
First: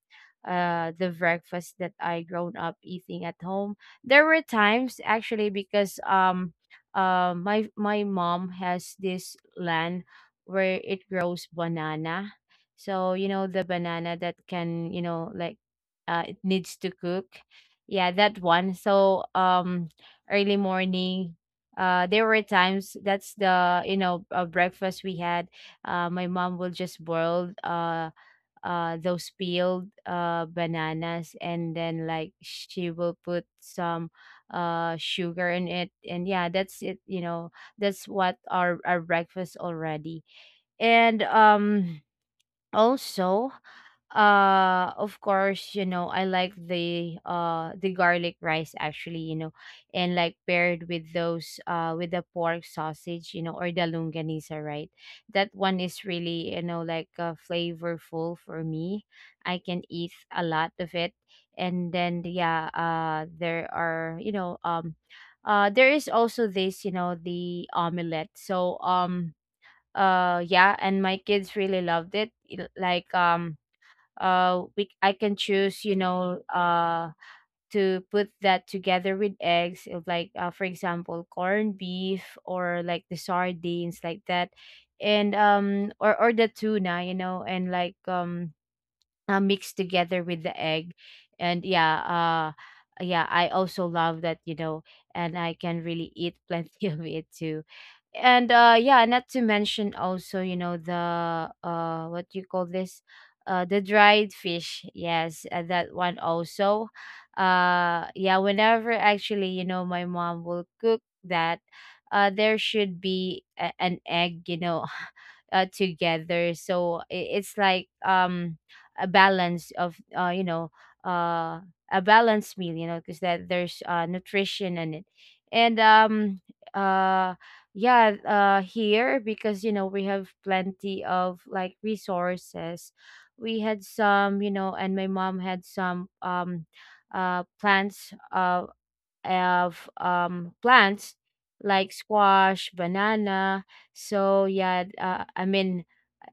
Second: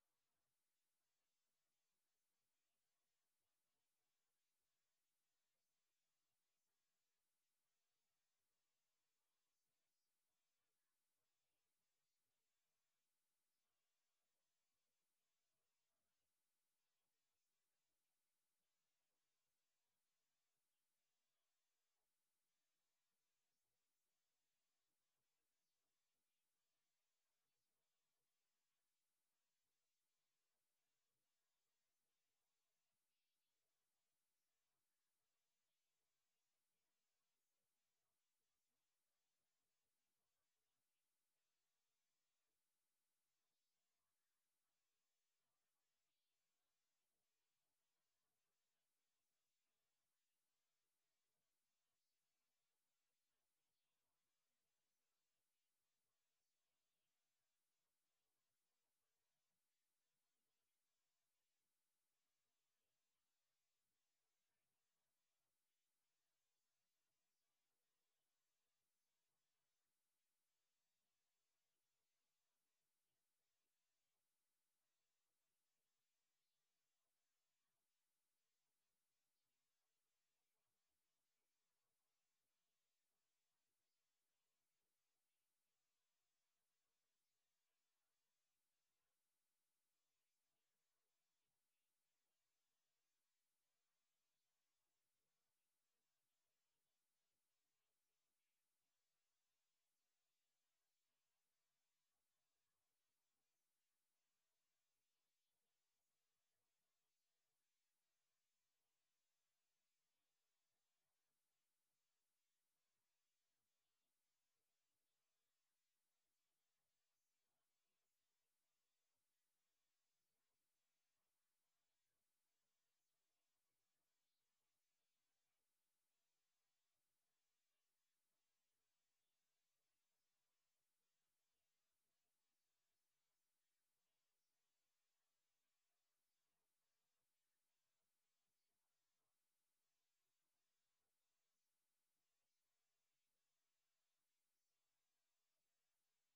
Speaker 2: uh the breakfast that I grown up eating at home. There were times, actually, because, my mom has this land where it grows banana. So, the banana that can, like, it needs to cook. Yeah, that one. So, early morning. There were times that's the, breakfast we had. My mom will just boil. Those peeled bananas, and then, like, she will put some sugar in it. And yeah, that's it, you know, that's what our breakfast already. And also, of course, I like the garlic rice, actually, you know, and like paired with those, with the pork sausage, you know, or the lunganisa, right? That one is really, like, flavorful for me, I can eat a lot of it. And then yeah, there are, there is also this, you know, the omelette. So, yeah, and my kids really loved it. Like, we I can choose, to put that together with eggs of, like, for example, corned beef, or like the sardines, like that. And, or the tuna, you know, and like, mixed together with the egg. And yeah, yeah, I also love that, you know, and I can really eat plenty of it too. And yeah, not to mention also, the what you call this, the dried fish. Yes, that one also. Yeah, whenever, actually, my mom will cook that, there should be an egg, you know, together, so it's like, a balance of, you know, uh a balanced meal, you know, because that there's nutrition in it. And um uh yeah, here, because, we have plenty of, like, resources. We had some, you know, and my mom had some, plants, of plants like squash, banana, so yeah, I mean,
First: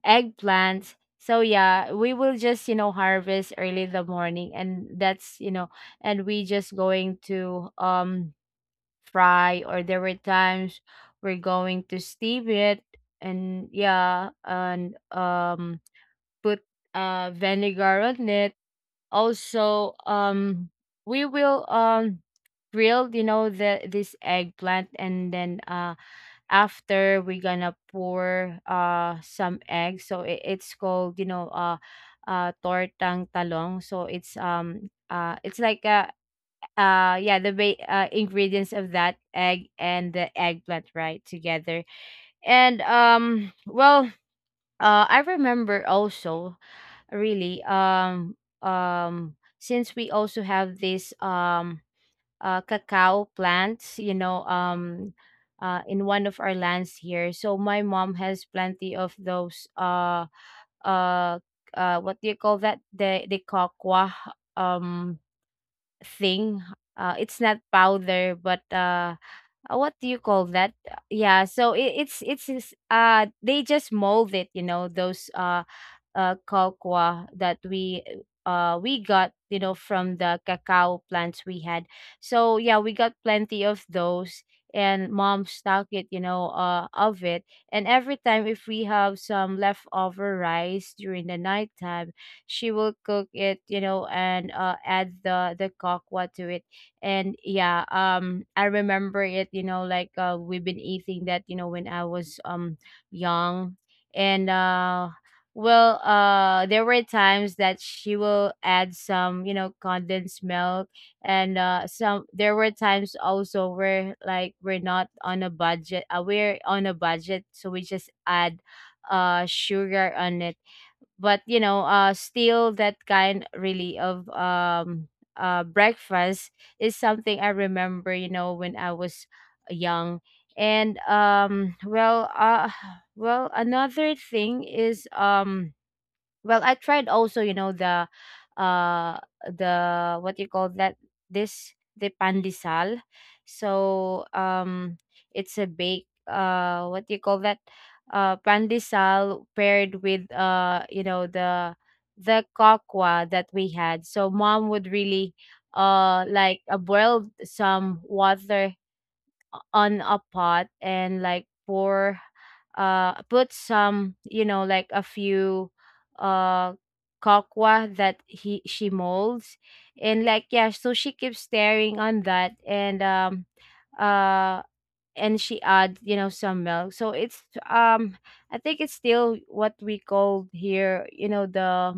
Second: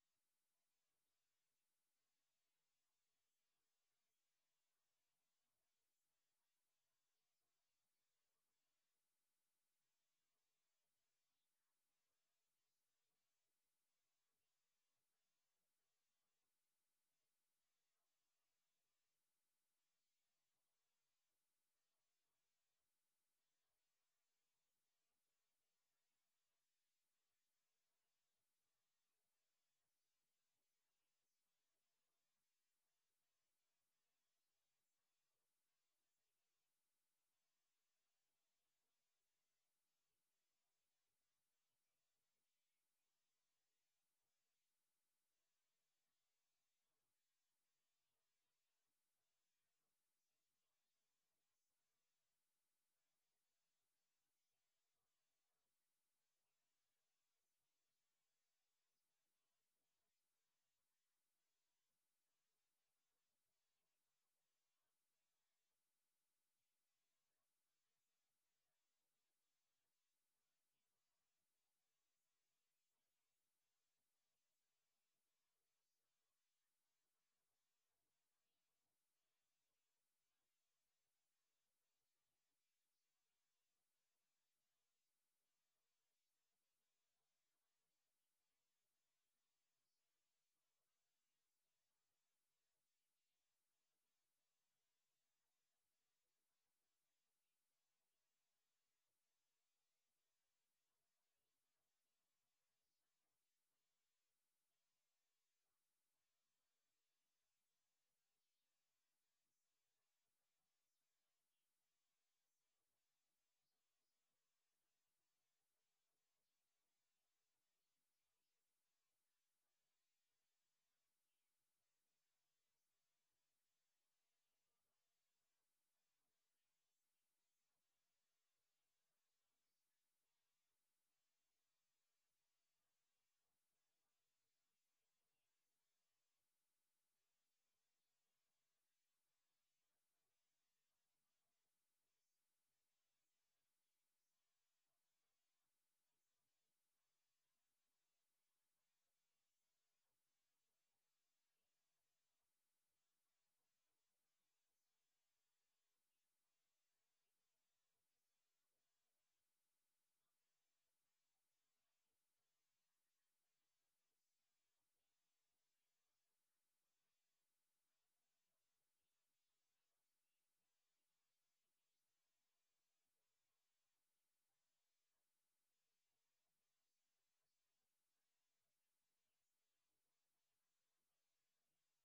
Speaker 2: eggplants. So yeah, we will just, you know, harvest early in the morning, and that's, you know, and we just going to fry, or there were times we're going to steam it, and yeah, and put vinegar on it. Also, we will, grilled, you know, the this eggplant, and then, after, we're gonna pour some eggs, so it's called, you know, tortang talong. So it's like, yeah, the, ingredients of that egg and the eggplant, right together. And well, I remember also, really, um since we also have this, cacao plants, you know, in one of our lands here. So my mom has plenty of those, uh, what do you call that? The cocoa, um thing. It's not powder, but, what do you call that? Yeah, so it, it's, they just mold it, you know, those, cocoa that we got, you know, from the cacao plants we had. So yeah, we got plenty of those, and mom stocked it, of it. And every time, if we have some leftover rice during the nighttime, she will cook it, you know, and add the cocoa to it. And yeah, I remember it, you know, like, we've been eating that, you know, when I was, young. And well, there were times that she will add some, you know, condensed milk, and, some. There were times also where, like, we're not on a budget. We're on a budget, so we just add, sugar on it. But, still that kind really of, breakfast is something I remember. When I was young. and um, well, uh, well, another thing is, I tried also, the, uh what you call that, this the pandesal. So it's a bake, what you call that, pandesal, paired with, the cocoa that we had. So mom would really, like, boiled some water on a pot and like pour put some, like a few, uh cocoa that he she molds. And, like, yeah, so she keeps staring on that. And um uh and she adds, some milk, so it's, um I think it's still what we call here, you know the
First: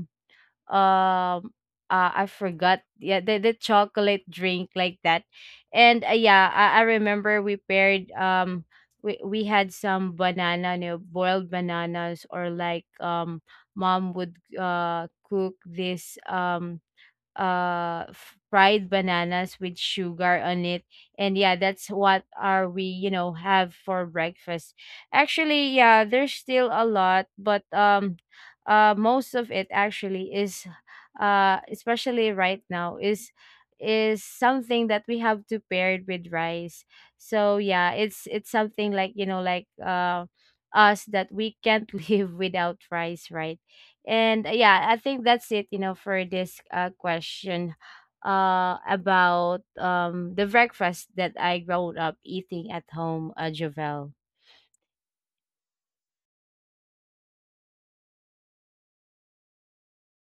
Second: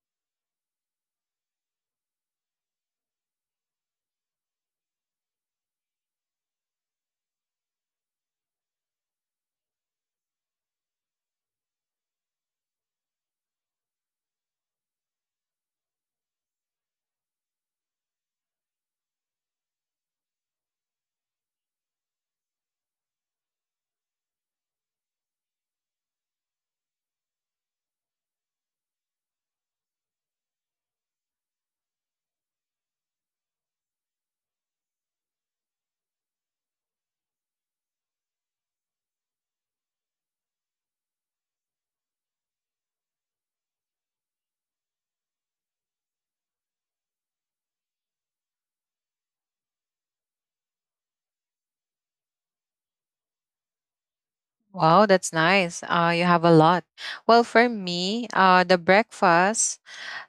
Speaker 2: um I forgot. Yeah, the chocolate drink, like that. And yeah, I remember we paired, we had some banana, boiled bananas, or like, mom would, cook this, uh fried bananas with sugar on it. And yeah, that's what are we, have for breakfast. Actually, yeah, there's still a lot, but, most of it actually is, especially right now, is something that we have to pair with rice. So yeah, it's something like, like, us that we can't live without rice, right? And yeah, I think that's it, for this, question, about, the breakfast that I grew up eating at home, Javel.
Speaker 1: Wow, that's nice. You have a lot. Well, for me, the breakfast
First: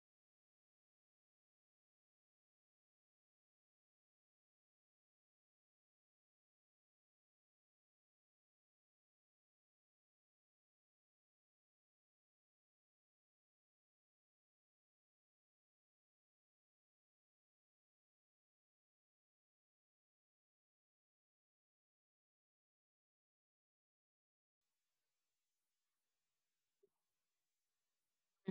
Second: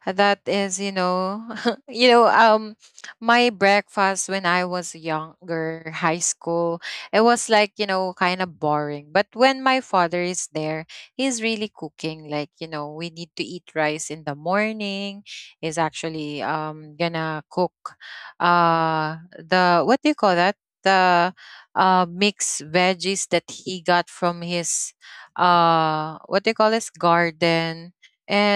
Speaker 1: that is you know um my breakfast when I was younger, high school, it was like, kind of boring, but when my father is there, he's really cooking, like, we need to eat rice in the morning, is actually gonna cook the, what do you call that, the mixed veggies that he got from his, what do you call this, garden.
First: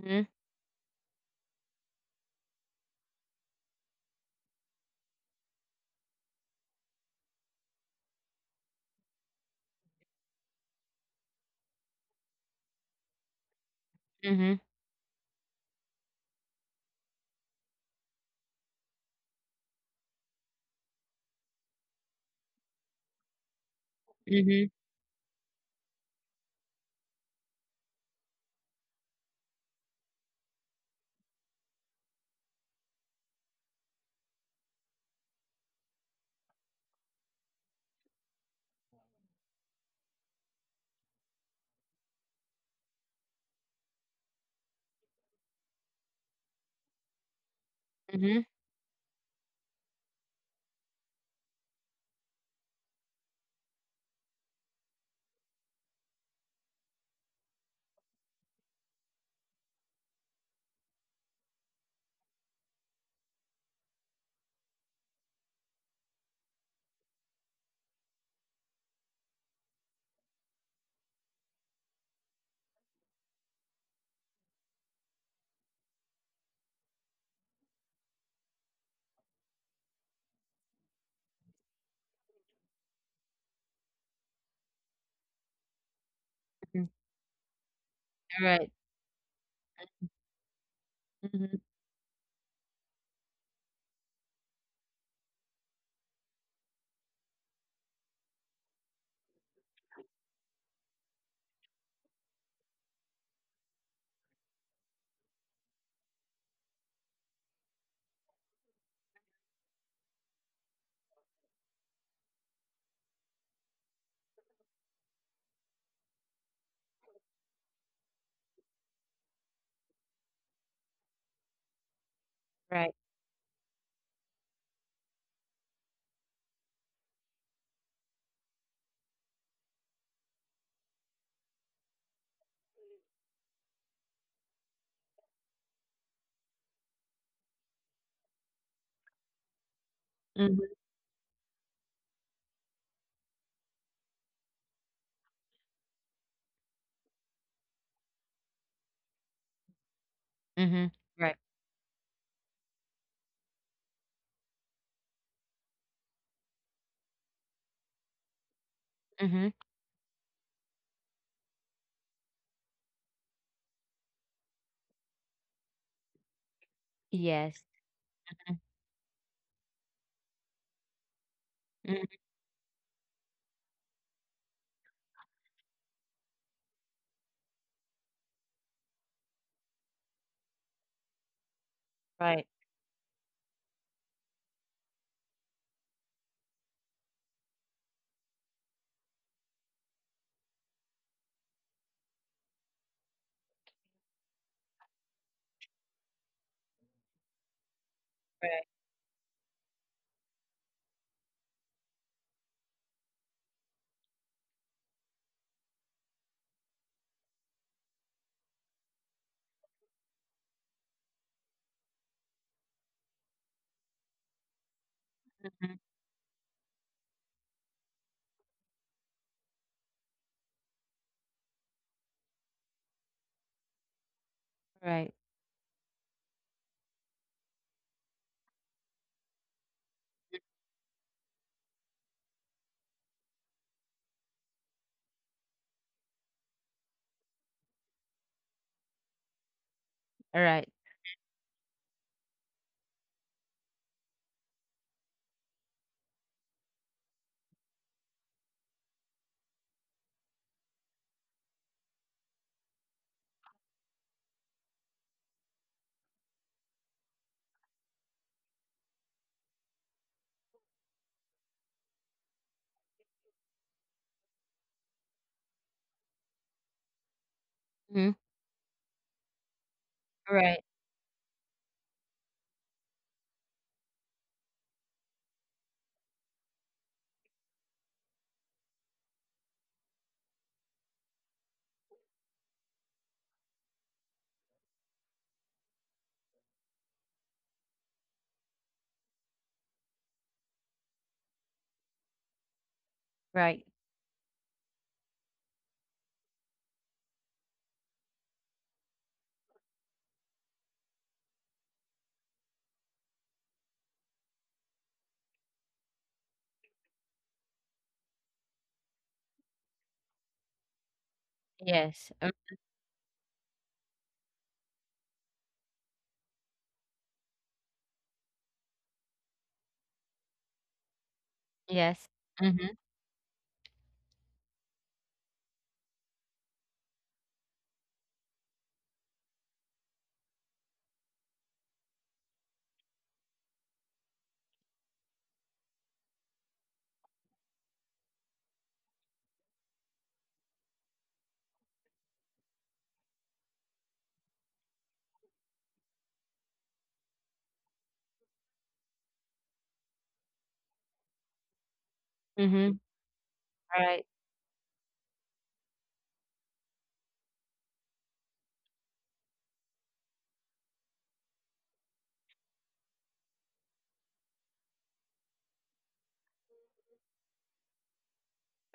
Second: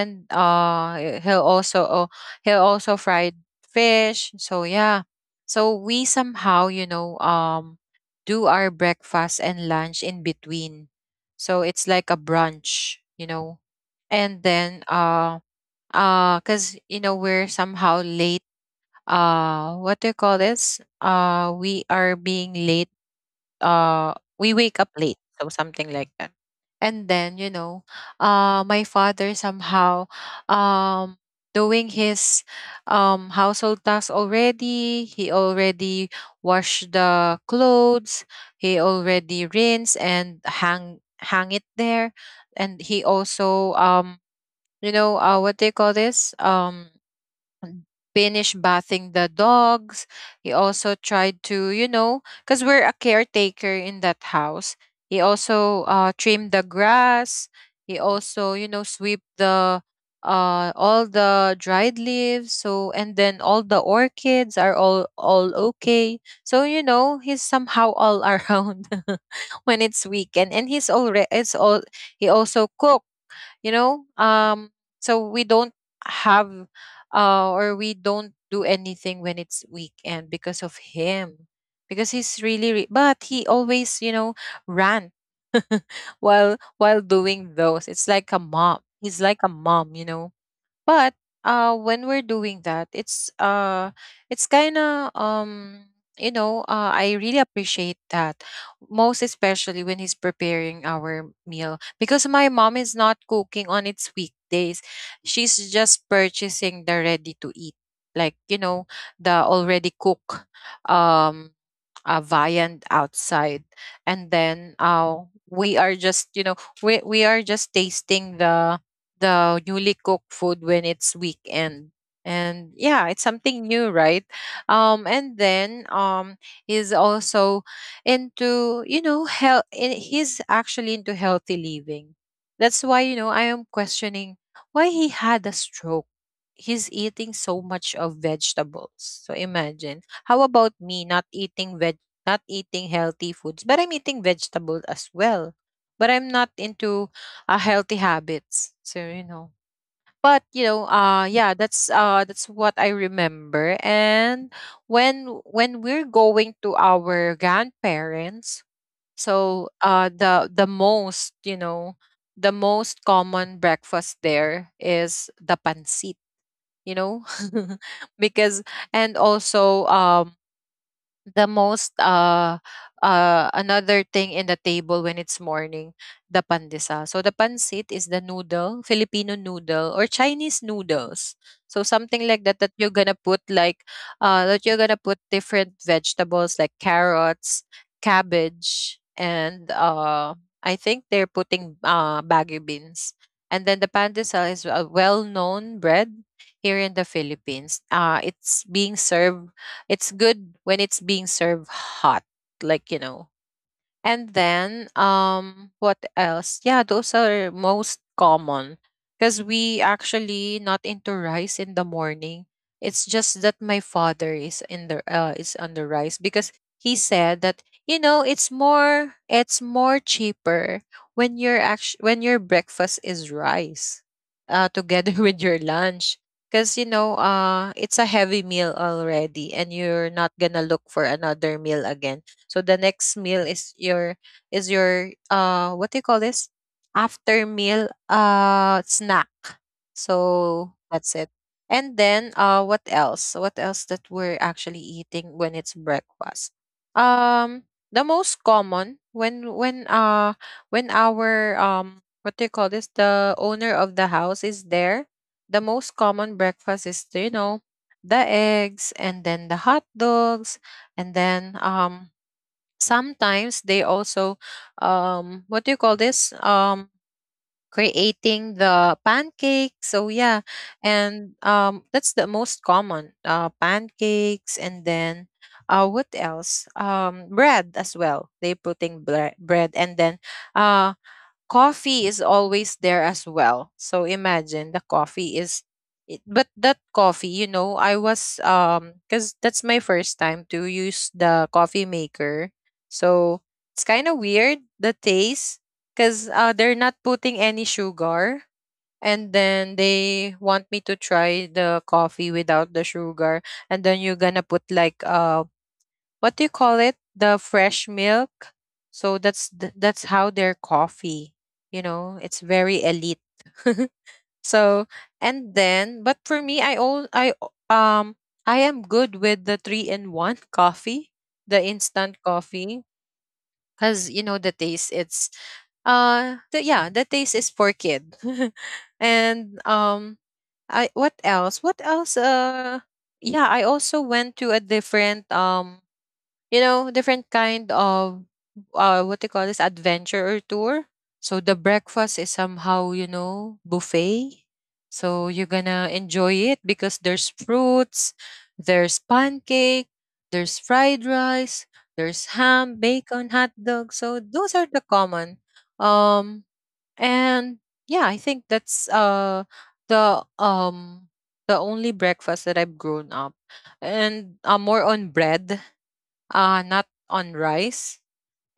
Speaker 2: Mm-hmm.
Speaker 1: he'll also fried fish, so yeah, so we somehow, do our breakfast and lunch in between, so it's like a brunch.
Speaker 2: Mm-hmm.
Speaker 1: And then, because, we're somehow late, what do you call this, we are being late, uh
Speaker 2: Mm-hmm.
Speaker 1: we wake up late, so something like that. And then, my father somehow, um doing his, household tasks already. He already washed the clothes, he already rinse and hang it there, and he also, what they call this,
Speaker 2: Mm-hmm.
Speaker 1: finish bathing the dogs. He also tried to, because we're a caretaker in that house. He also, trimmed the grass. He also, sweep the, all the dried leaves. So, and then, all the orchids are all okay, so he's somehow all around when it's weekend, and he's already it's all he also cooks, you know um so we don't have, or we don't do anything when it's weekend because of him, because he's really but he always, rant while
Speaker 2: Mm-hmm.
Speaker 1: doing those. It's like a
Speaker 2: Right.
Speaker 1: mom, he's like a mom. But,
Speaker 2: Mm-hmm.
Speaker 1: when we're doing that, it's, it's kind of, I really appreciate that, most especially when he's preparing our meal because my mom is not cooking on its weekdays, she's just purchasing the ready to eat, like, the already cooked, um viand outside, and then, we are just, we are just tasting the newly cooked food when it's weekend. And
Speaker 2: Right.
Speaker 1: yeah, it's something new, right. And then, he's also into, health. He's actually into healthy living, that's why, I am questioning why he had a stroke. He's eating so much of vegetables, so imagine how
Speaker 2: Mm-hmm.
Speaker 1: about me, not eating veg, not eating healthy foods, but I'm eating vegetables as well. But I'm not into, healthy habits. So, but,
Speaker 2: Mm-hmm. Right.
Speaker 1: yeah, that's what I remember. And when we're going to our grandparents,
Speaker 2: Mm-hmm.
Speaker 1: so, the most you know the most common breakfast there is the pancit. You know,
Speaker 2: Yes.
Speaker 1: because and also, the most
Speaker 2: Mm-hmm.
Speaker 1: another thing in the table when it's morning, the pandesa. So the pansit is the noodle, filipino noodle or chinese noodles, so something like
Speaker 2: Right.
Speaker 1: that, that you're gonna put like, that you're gonna put different vegetables like carrots, cabbage, and I think they're putting bagu beans. And then the pandesal is a well-known bread here in the philippines.
Speaker 2: Right.
Speaker 1: It's being served, it's good when it's being served hot, like, you know. And then, what else? Yeah, those are most common because we actually not into rice in the morning. It's just that my father is in the, is
Speaker 2: Mm-hmm.
Speaker 1: on the rice because he said that you know it's more, it's more cheaper when when your breakfast is rice,
Speaker 2: Right.
Speaker 1: together with your lunch. Because you know, it's a heavy meal already and you're not gonna look for another meal again. So the next meal is your, is your, what do you call this? After meal snack.
Speaker 2: All right.
Speaker 1: So that's it. And then, what else? What else that we're actually eating when it's breakfast? Um the most common when when our what do you call this? The owner of the house is there. The most common breakfast is, you know, the eggs, and then the hot dogs, and then, sometimes they also, what do you call this?
Speaker 2: Mm-hmm.
Speaker 1: Creating the pancake. So yeah,
Speaker 2: Right.
Speaker 1: and that's the most common. Pancakes, and then, what else? Bread as well. They putting bread, and then, uh, coffee is always there as well. So imagine the coffee is it, but that coffee, you know, I was, cuz that's my first time to use the coffee maker. So
Speaker 2: Right.
Speaker 1: it's kind of weird the taste cuz, they're not putting any sugar, and then they want me to try the coffee without the sugar, and then you're going to put like, what do you call it? The fresh milk. So that's how their coffee. You
Speaker 2: Yes.
Speaker 1: know, it's very elite. So, and then, but for me, I I am good with the three in one coffee, the
Speaker 2: Yes.
Speaker 1: instant
Speaker 2: Mm-hmm.
Speaker 1: coffee, because you know the taste. It's, the, yeah, the taste is for kid, and, I, what else? What else? Yeah, I also went to a different, you know, different kind of, what they call this, adventure or tour. So the breakfast is somehow, you know, buffet. So you're gonna enjoy it because there's fruits, there's pancake, there's fried rice, there's
Speaker 2: Mm-hmm.
Speaker 1: ham, bacon, hot
Speaker 2: Right.
Speaker 1: dog. So those are the common. Um and, yeah, I think that's, the, the only breakfast that I've grown up, and, more on bread, not on rice.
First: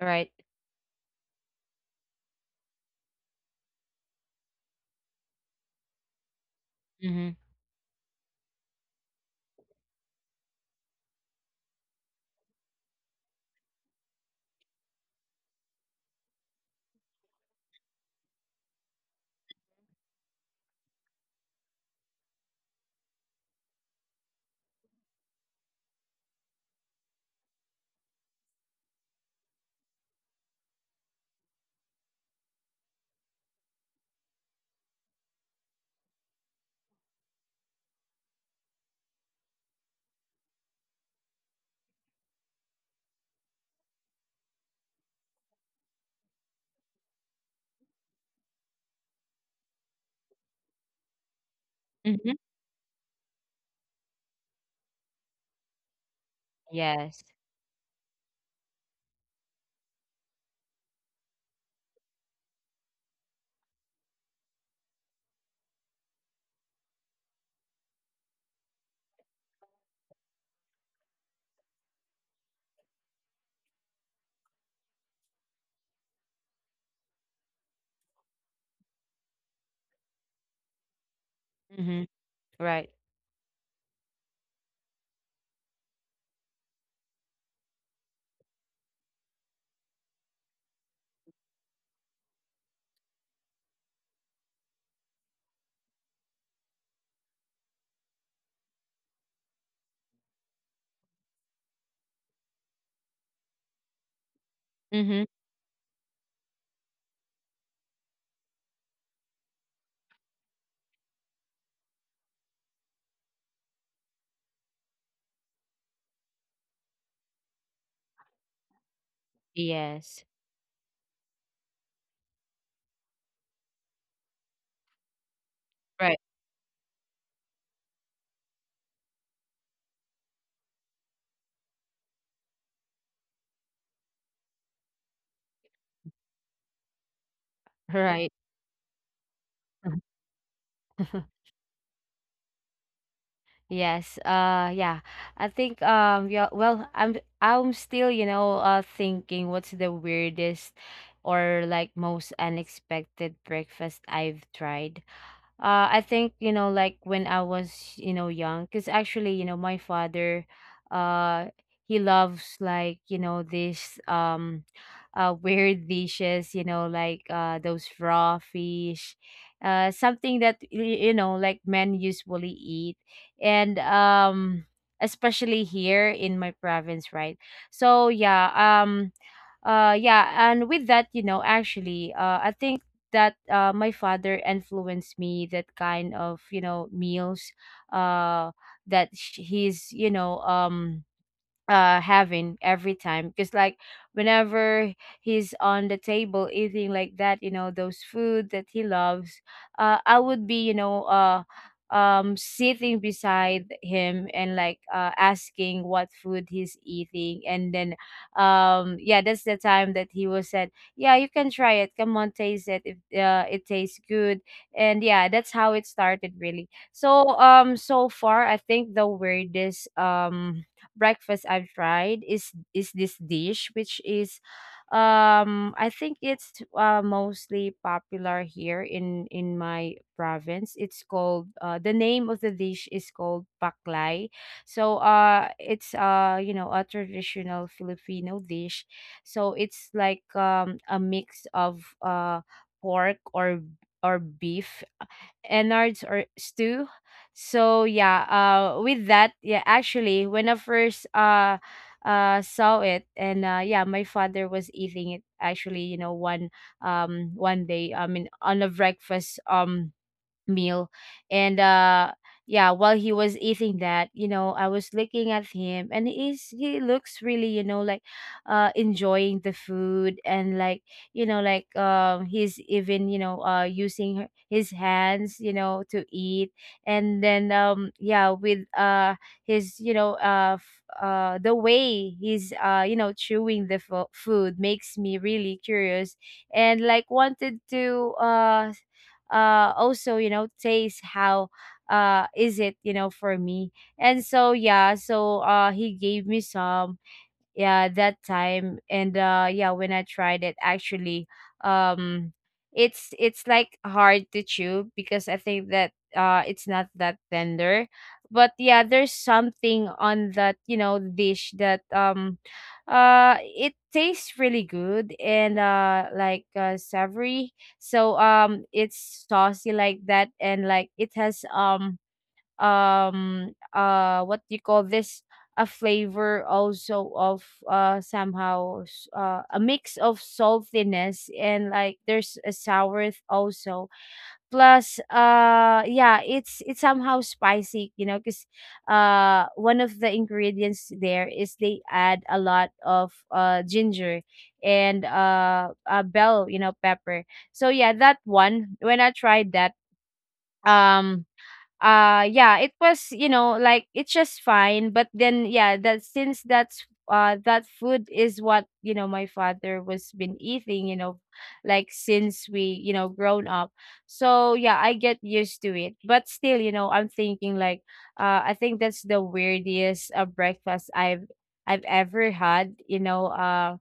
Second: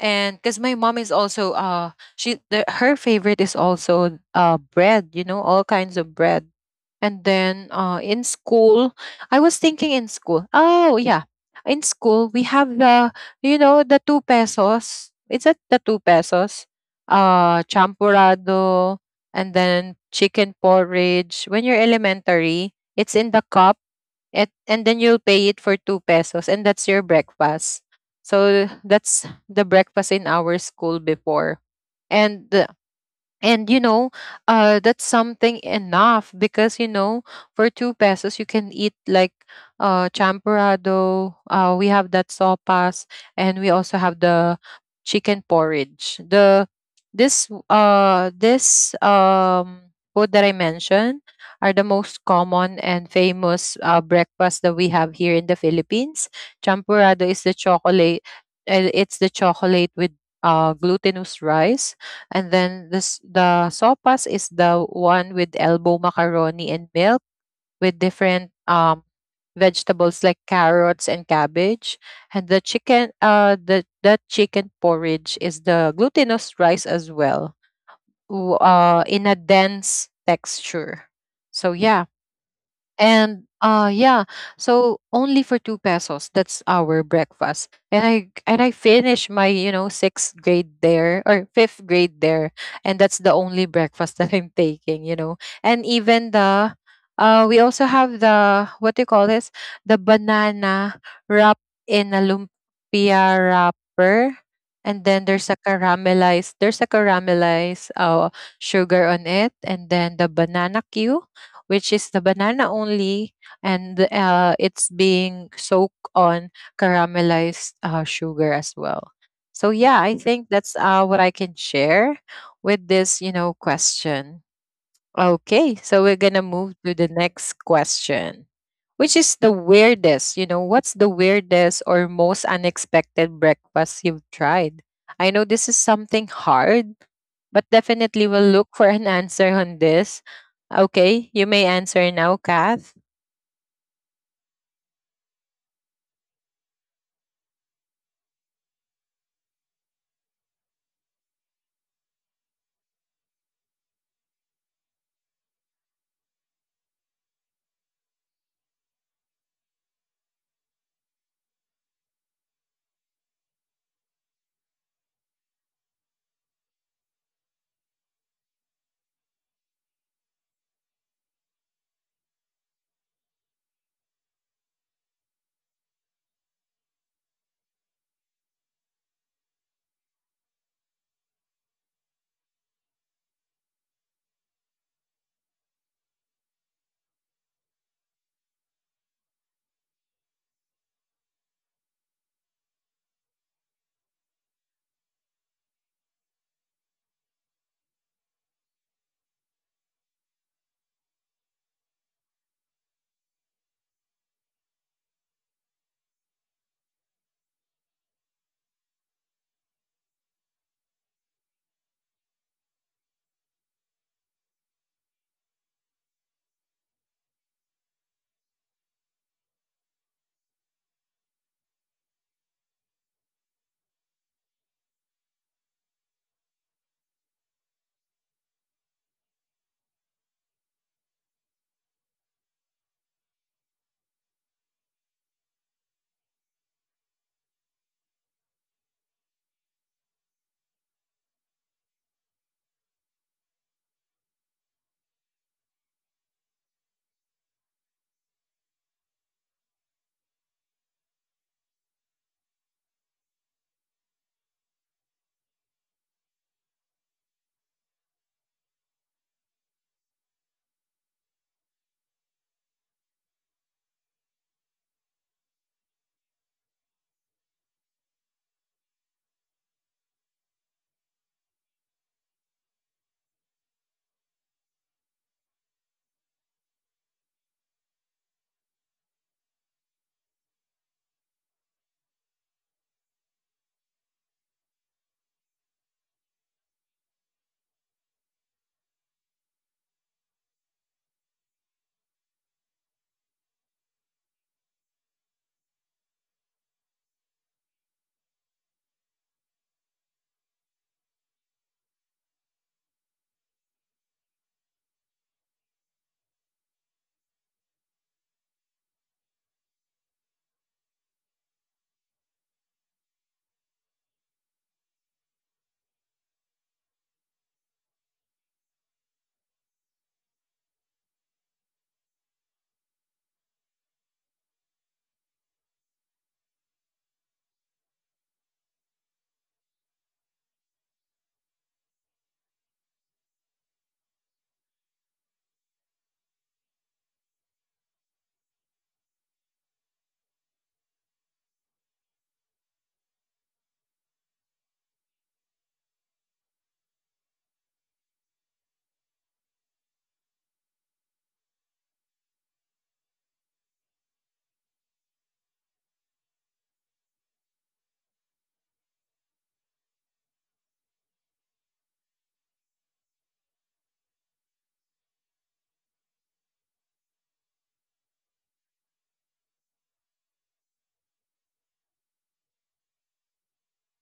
Speaker 2: Right.
Speaker 1: because my mom is also, she the, her favorite is also, bread, you know, all kinds of bread. And
Speaker 2: Mm-hmm.
Speaker 1: then, in school, I was thinking, in school, oh yeah, in school we have the, you know, the 2 pesos, is that the 2 pesos, champurrado, and then chicken porridge when you're elementary, it's in the cup. It, and then you'll pay it for 2 pesos, and that's your breakfast. So that's the breakfast in our school before. And and you know, that's something enough because you know, for 2 pesos you can eat like, champorado, we have that sopas, and we also have the chicken porridge, the this this food that I mentioned are the most
Speaker 2: Mm-hmm.
Speaker 1: common and famous, breakfast that we have here in the philippines.
Speaker 2: Yes.
Speaker 1: Champorado is the chocolate, it's the chocolate with, glutinous rice. And then this the sopas is the one with elbow macaroni and milk with different, vegetables like carrots and cabbage. And the chicken, the that chicken porridge is the glutinous rice as well. In a dense texture. So yeah,
Speaker 2: Mm-hmm. Right.
Speaker 1: and, yeah, so only for 2 pesos, that's our breakfast. And I finished my, you know, sixth grade there or fifth grade there. And that's the only breakfast that I'm taking, you know. And even the, we also have the, what do you call this? The banana wrapped in a lumpia wrapper. And then
Speaker 2: Mm-hmm.
Speaker 1: there's a caramelized, sugar on it, and then the banana cue, which is the banana only, and, it's being soaked on caramelized, sugar as well. So yeah, I
Speaker 2: Yes.
Speaker 1: think that's, what I can share with this, you know, question. Okay, so
Speaker 2: Right.
Speaker 1: we're gonna move to the next question, which is the weirdest. You know, what's the weirdest or most unexpected breakfast you've tried? I know this is something hard but definitely
Speaker 2: Right.
Speaker 1: we'll look for an answer on this. Okay, you may answer now, Kath.
Speaker 2: Yes. Yeah. I think, yeah. Well, I'm still, thinking what's the weirdest or, like, most unexpected breakfast I've tried. I think, like when I was, young, because actually, my father, uh he loves, like, this, weird dishes, like, those raw fish, something that like men usually eat, and, especially here in my province, right? So yeah. Yeah, and with that, actually, I think that, my father influenced me that kind of, meals, uh he's, having every time, because like whenever he's on the table eating like that, those food that he loves, I would be, sitting beside him, and like, asking what food he's eating, and then, yeah, that's the time that he was said, yeah, you can try it, come on, taste it, if, it tastes good. And yeah, that's how it started really. So, so far I think the weirdest, breakfast I've tried is, this dish, which is, I think it's, mostly popular here in my province. It's called, the name of the dish is called baklay. So, it's, a traditional Filipino dish. So it's like, a mix of, pork, or beef, enards, or stew. So yeah, with that, yeah, actually when I first, saw it and, yeah, my father was eating it. Actually, one day, I mean, on a breakfast, meal. And yeah, while he was eating that, I was looking at him, and he looks really, like, enjoying the food, and like, like, he's even, using his hands, to eat. And then, yeah, with, his, the way he's, chewing the food makes me really curious and like wanted to, also, taste how, is it, for me. And so yeah, so, he gave me some, yeah, that time. And yeah, when I tried it, actually, um it's like hard to chew because I think that, it's not that tender. But yeah, there's something on that, dish, that, it tastes really good, and, like, savory. So, it's saucy like that, and like it has, what do you call this, a flavor also of, somehow, a mix of saltiness, and like there's a sour, also. Plus, yeah, it's somehow spicy, because, one of the ingredients there is they add a lot of, ginger and, bell, pepper. So yeah, that one, when I tried that, um yeah, it was, like, it's just fine. But then yeah, that, since that's, that food is what, my father was been eating, like since we, grown up. So yeah, I get used to it, but still, I'm thinking like, I think that's the weirdest, breakfast I've ever had, you know uh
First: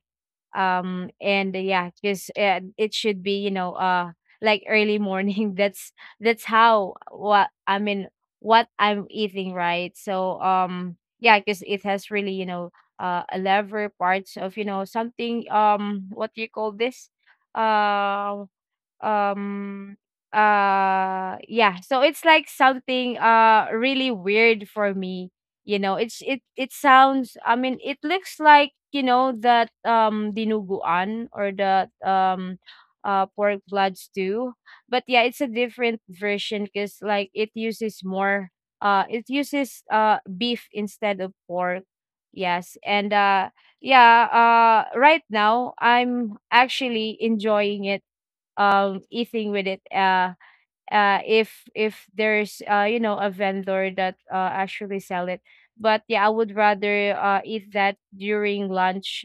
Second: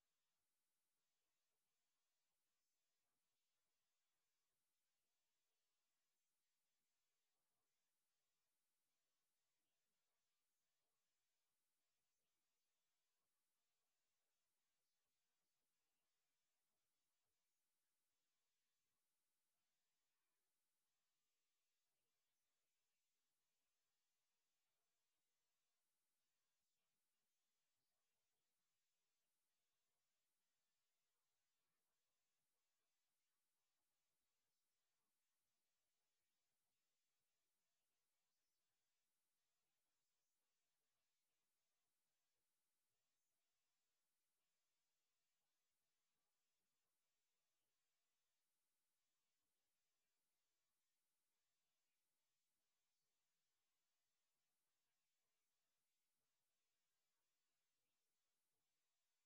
Speaker 2: um and yeah, because, it should be, like early morning. That's how, what I mean, what I'm eating, right? So, yeah, because it has really, a lever parts of, something, what do you call this. um um yeah, so it's like something, really weird for me, it's it sounds, I mean, it looks like, that, dinuguan, or the, pork blood stew. But yeah, it's a different version because like it uses more, it uses, beef instead of pork. Yes. And, yeah, right now I'm actually enjoying it, eating with it, if there's, a vendor that, actually sell it. But yeah, I would rather, eat that during lunch.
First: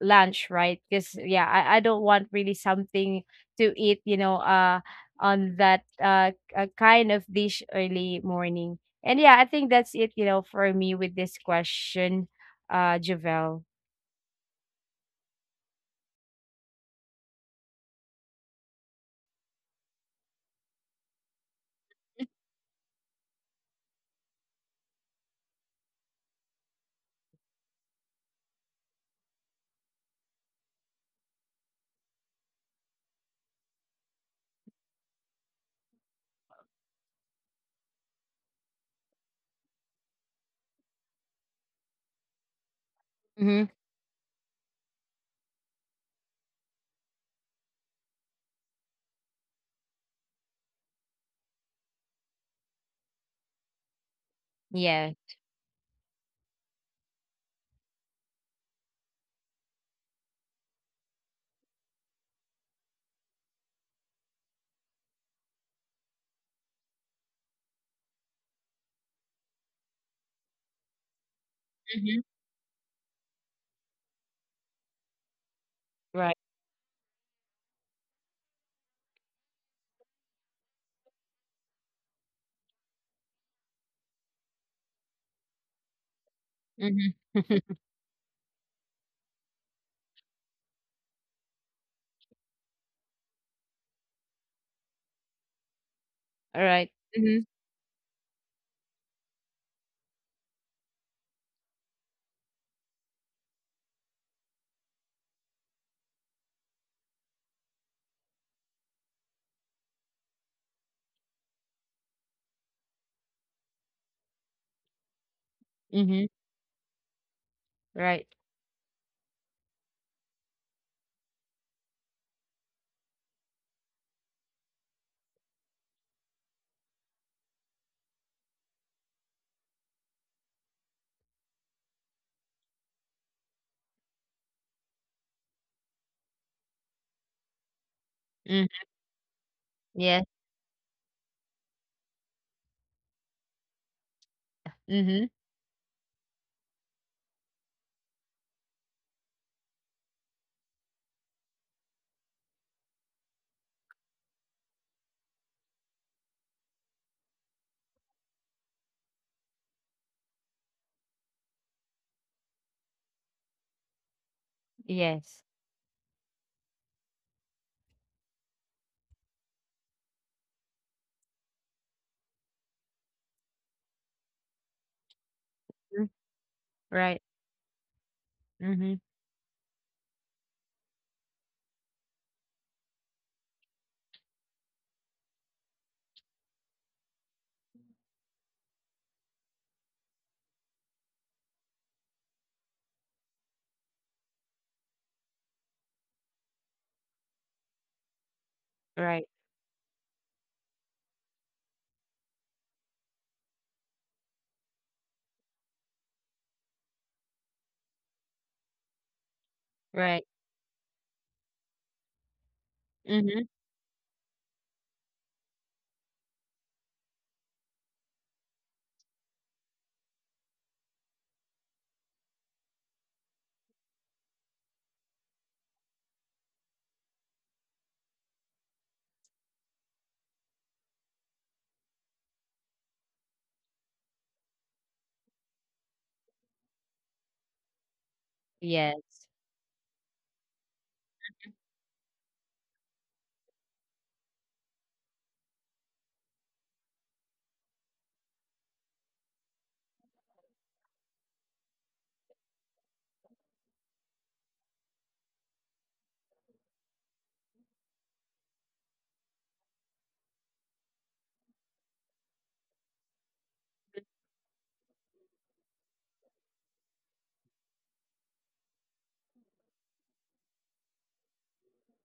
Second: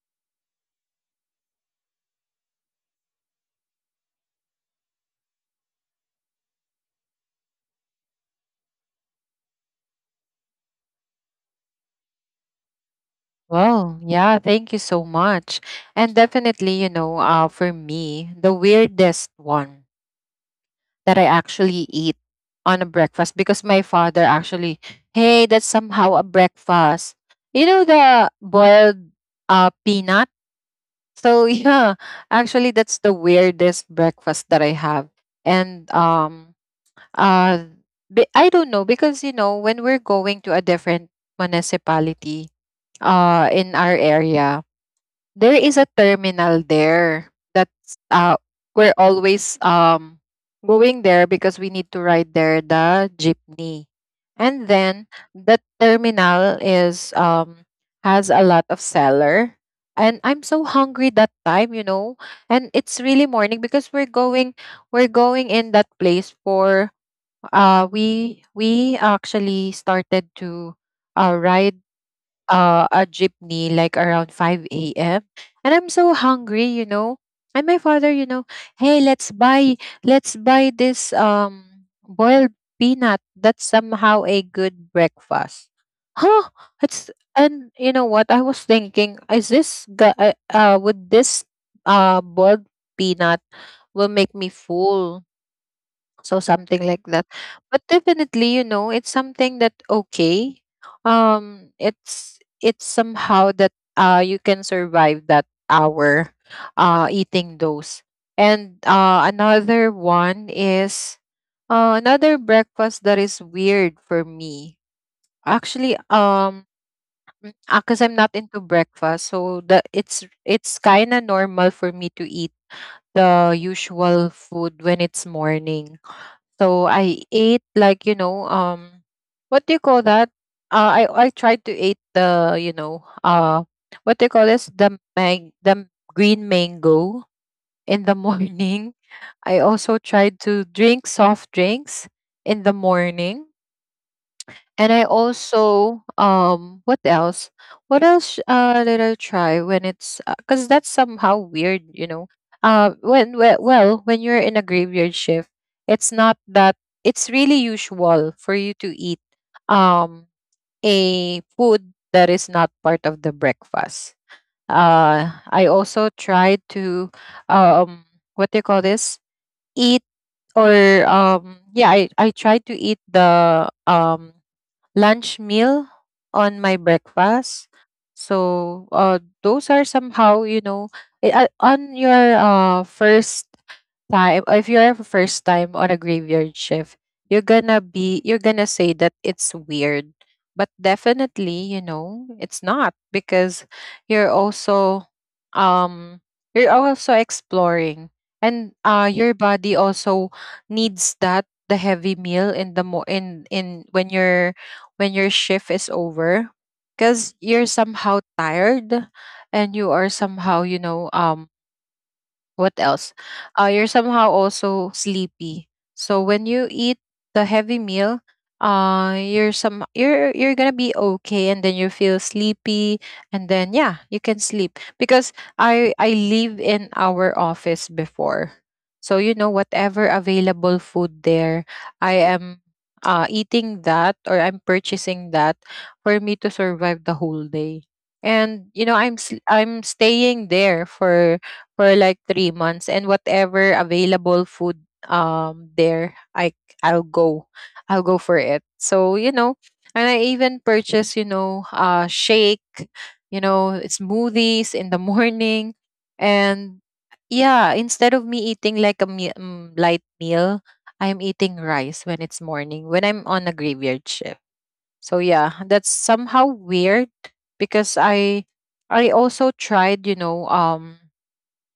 Speaker 2: Lunch, right? Because yeah, I don't want really something to eat, on that, a kind of dish early morning. And yeah, I think that's it, for me with this question, Javel.
Speaker 1: Well, yeah, thank you so much. And definitely, you know, for me, the weirdest one that I actually eat on a breakfast, because my father actually, hey, that's somehow a breakfast. You know, the boiled, peanut. So yeah, actually, that's the weirdest breakfast that I have. And, uh I don't know, because you know when we're going to a different municipality,
Speaker 2: Mm-hmm.
Speaker 1: in our area, there is a terminal there that's, we're always, going there because we need to ride there the jeepney. And
Speaker 2: Yeah.
Speaker 1: then the terminal is, has a lot of seller, and I'm so hungry that time, you know, and it's really morning because we're going in that place for, we actually started to, ride,
Speaker 2: Hmm.
Speaker 1: a jeepney like around 5 a.m., and I'm so
Speaker 2: Right.
Speaker 1: hungry, you know. And my father, you know, hey, let's buy this, boiled peanut, that's somehow a good breakfast. Huh? It's,
Speaker 2: Mm-hmm.
Speaker 1: and you know what I was thinking, would this, boiled peanut will make me full,
Speaker 2: All
Speaker 1: so
Speaker 2: right.
Speaker 1: something like
Speaker 2: Mm-hmm.
Speaker 1: that. But definitely, you know, it's something that, okay. It's somehow that, you can survive that hour, eating those. And, another one is, another breakfast that is weird for me. Actually,
Speaker 2: Mm-hmm.
Speaker 1: because
Speaker 2: Right.
Speaker 1: I'm not into breakfast, so the it's kind of normal for me to eat the usual food when it's morning. So I ate like, you know, what do you call that? I tried to eat the, you know, what do you call this, the green mango in the
Speaker 2: Mm,
Speaker 1: morning. I also
Speaker 2: yeah.
Speaker 1: tried to drink soft drinks in the morning, and I
Speaker 2: Mhm.
Speaker 1: also, what else? What else, did I try when it's, because that's somehow weird, you know. When well, when you're in a graveyard shift, it's not that, it's really usual for you to eat, um a food that is not part of the breakfast.
Speaker 2: Yes.
Speaker 1: I also tried to, um what do you call this? Eat, or, yeah, I tried to eat the, lunch
Speaker 2: Mm,
Speaker 1: meal on my
Speaker 2: right.
Speaker 1: breakfast.
Speaker 2: Mhm.
Speaker 1: So, those are somehow, you know, on your, first time, if you're a first time on a graveyard shift, you're gonna say that it's weird, but definitely you know it's not because you're also, um you're also exploring, and,
Speaker 2: Right.
Speaker 1: your body also needs that the heavy meal in the mo- in when your shift is over, because you're somehow tired, and you are
Speaker 2: Right.
Speaker 1: somehow you know, what else?
Speaker 2: Mhm.
Speaker 1: You're somehow also sleepy. So when you eat the heavy meal, you're some you're gonna be okay, and then you feel sleepy, and then yeah, you can sleep, because I live in our office before. So you know whatever available food there, I am, eating that or I'm purchasing that for me to survive the whole day, and you know I'm
Speaker 2: Yes.
Speaker 1: s- I'm staying there for like 3 months, and whatever available food, there, I'll go for it. So you know, and I even purchase, you know, shake, you know, smoothies in the morning. And yeah, instead of me eating like a light meal, I'm eating rice when it's morning when I'm on a graveyard shift. So yeah, that's somehow weird, because I also tried, you know,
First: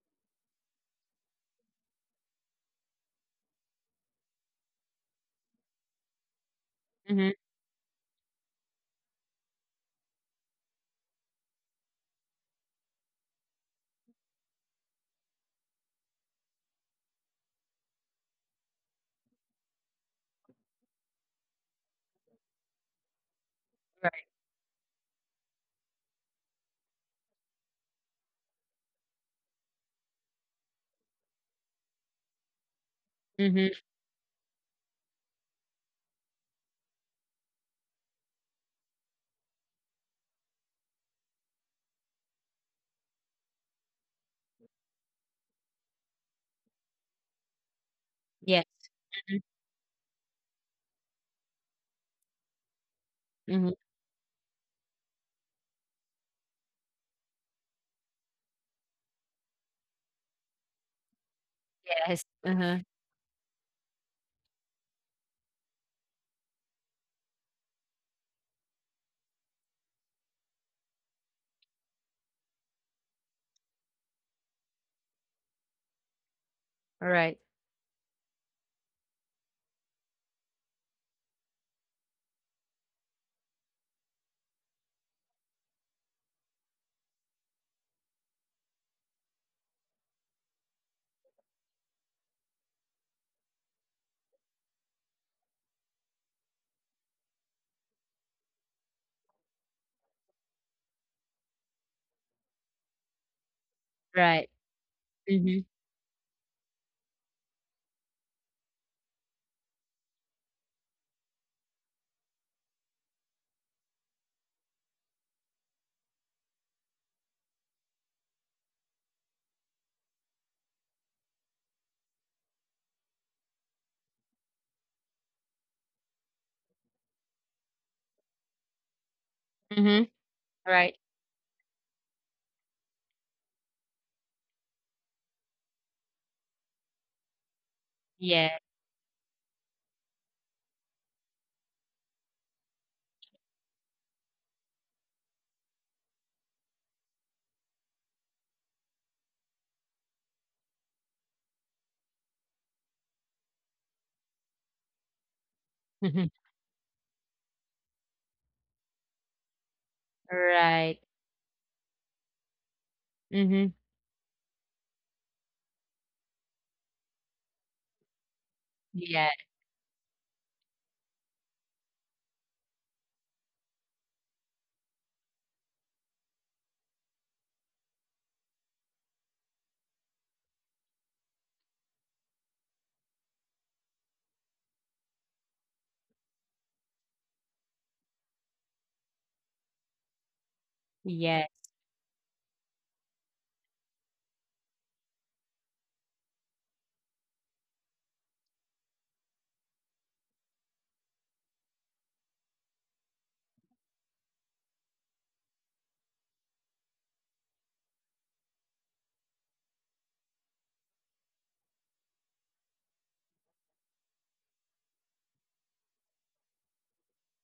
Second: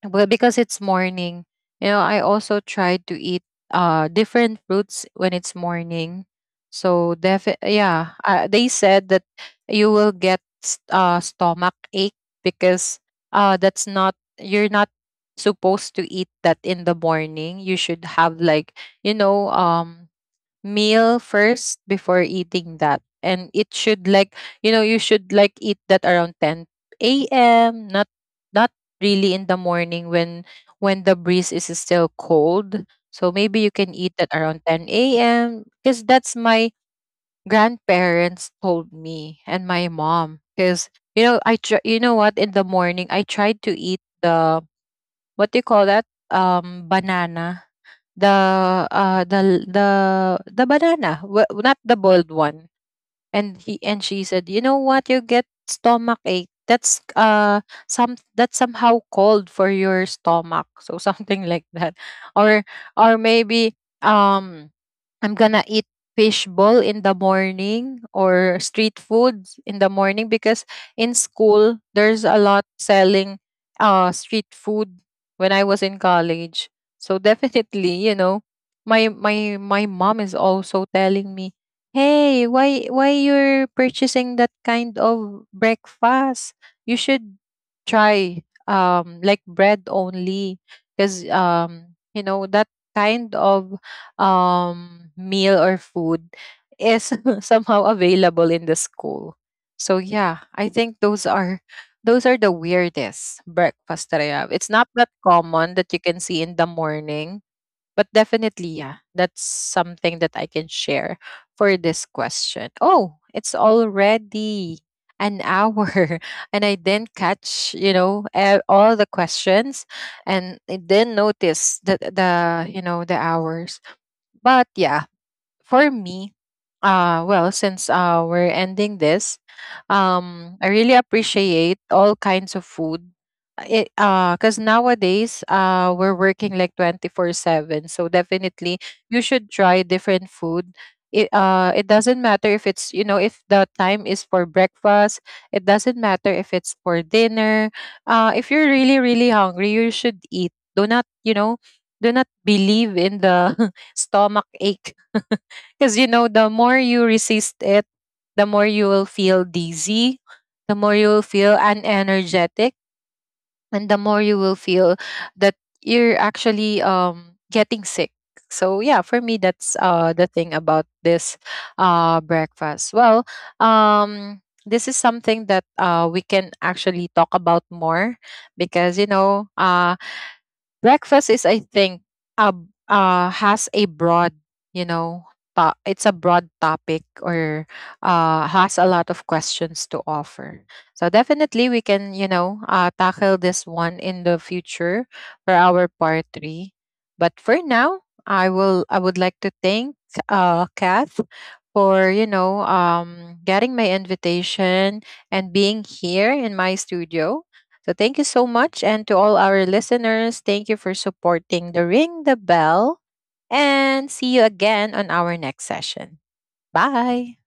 Speaker 1: well, because it's morning, you know, I also try to eat, different fruits when it's morning.
Speaker 2: Mhm.
Speaker 1: So yeah, they said that you will get stomach ache because, that's not you're not supposed to eat that in the morning. You should have like, you know, meal first before eating that, and it should
Speaker 2: Right.
Speaker 1: like, you know, you should like eat that around 10 a.m., not, not really in the morning when the breeze is still cold, so maybe you
Speaker 2: Mhm.
Speaker 1: can eat that around 10 a.m., because that's my grandparents told me, and my mom, because you know you know what, in the morning I tried to eat the, what do you call that, banana. The,
Speaker 2: Yes.
Speaker 1: uh, the the the banana, we not the boiled one. And he,
Speaker 2: Mhm.
Speaker 1: and she said, "You know what? You get stomach ache. That's, some that's somehow cold for your stomach." So something like that.
Speaker 2: Yes.
Speaker 1: Or
Speaker 2: Uh-huh.
Speaker 1: or maybe, um I'm gonna eat fishbowl in the morning, or street foods in the morning, because in school there's a lot selling, street food when I was in college. So
Speaker 2: Right.
Speaker 1: definitely, you know, my mom is also telling me, "Hey, why you're purchasing that kind of breakfast? You should try, like bread only, because, you know that kind of, meal or food is somehow available in the school." So yeah, I think those are the weirdest breakfast that I have.
Speaker 2: Right.
Speaker 1: It's not that
Speaker 2: Mhm.
Speaker 1: common that you can see in the morning, but definitely yeah, that's something that I can share for this question. Oh, it's already an hour and I didn't catch, you know, eh, all the questions, and I didn't notice the you know the hours. But yeah, for me, well, since, we're ending this,
Speaker 2: Mhm.
Speaker 1: I really
Speaker 2: Right.
Speaker 1: appreciate all kinds of food. It, because nowadays, we're working like 24/7, so
Speaker 2: Yeah.
Speaker 1: definitely you should try different food. It doesn't matter if it's, you know, if the time is for breakfast. It doesn't matter if it's for dinner. If you're really really hungry, you should eat. Do not, you know? Do not believe in the stomach ache. Because you know,
Speaker 2: Mhm.
Speaker 1: the more you resist it, the more you will feel dizzy, the more
Speaker 2: Right.
Speaker 1: you will feel unenergetic,
Speaker 2: Mhm.
Speaker 1: and the more you will feel that you're actually, getting sick. So yeah, for me
Speaker 2: Yeah.
Speaker 1: that's, the thing about this, breakfast. Well, this is something that, we can actually talk about more, because you know, breakfast is I think, uh, has a broad, you know, it's a broad topic, or, has a lot of questions to offer, so definitely
Speaker 2: Yeah.
Speaker 1: we can, you know, tackle this one in the future for our part 3. But for now, I would like to thank, Kath for, you know, getting my invitation and being here in my studio. So thank you so much. And to all our listeners, thank you for supporting the Ring the Bell. And see you again on our next session. Bye.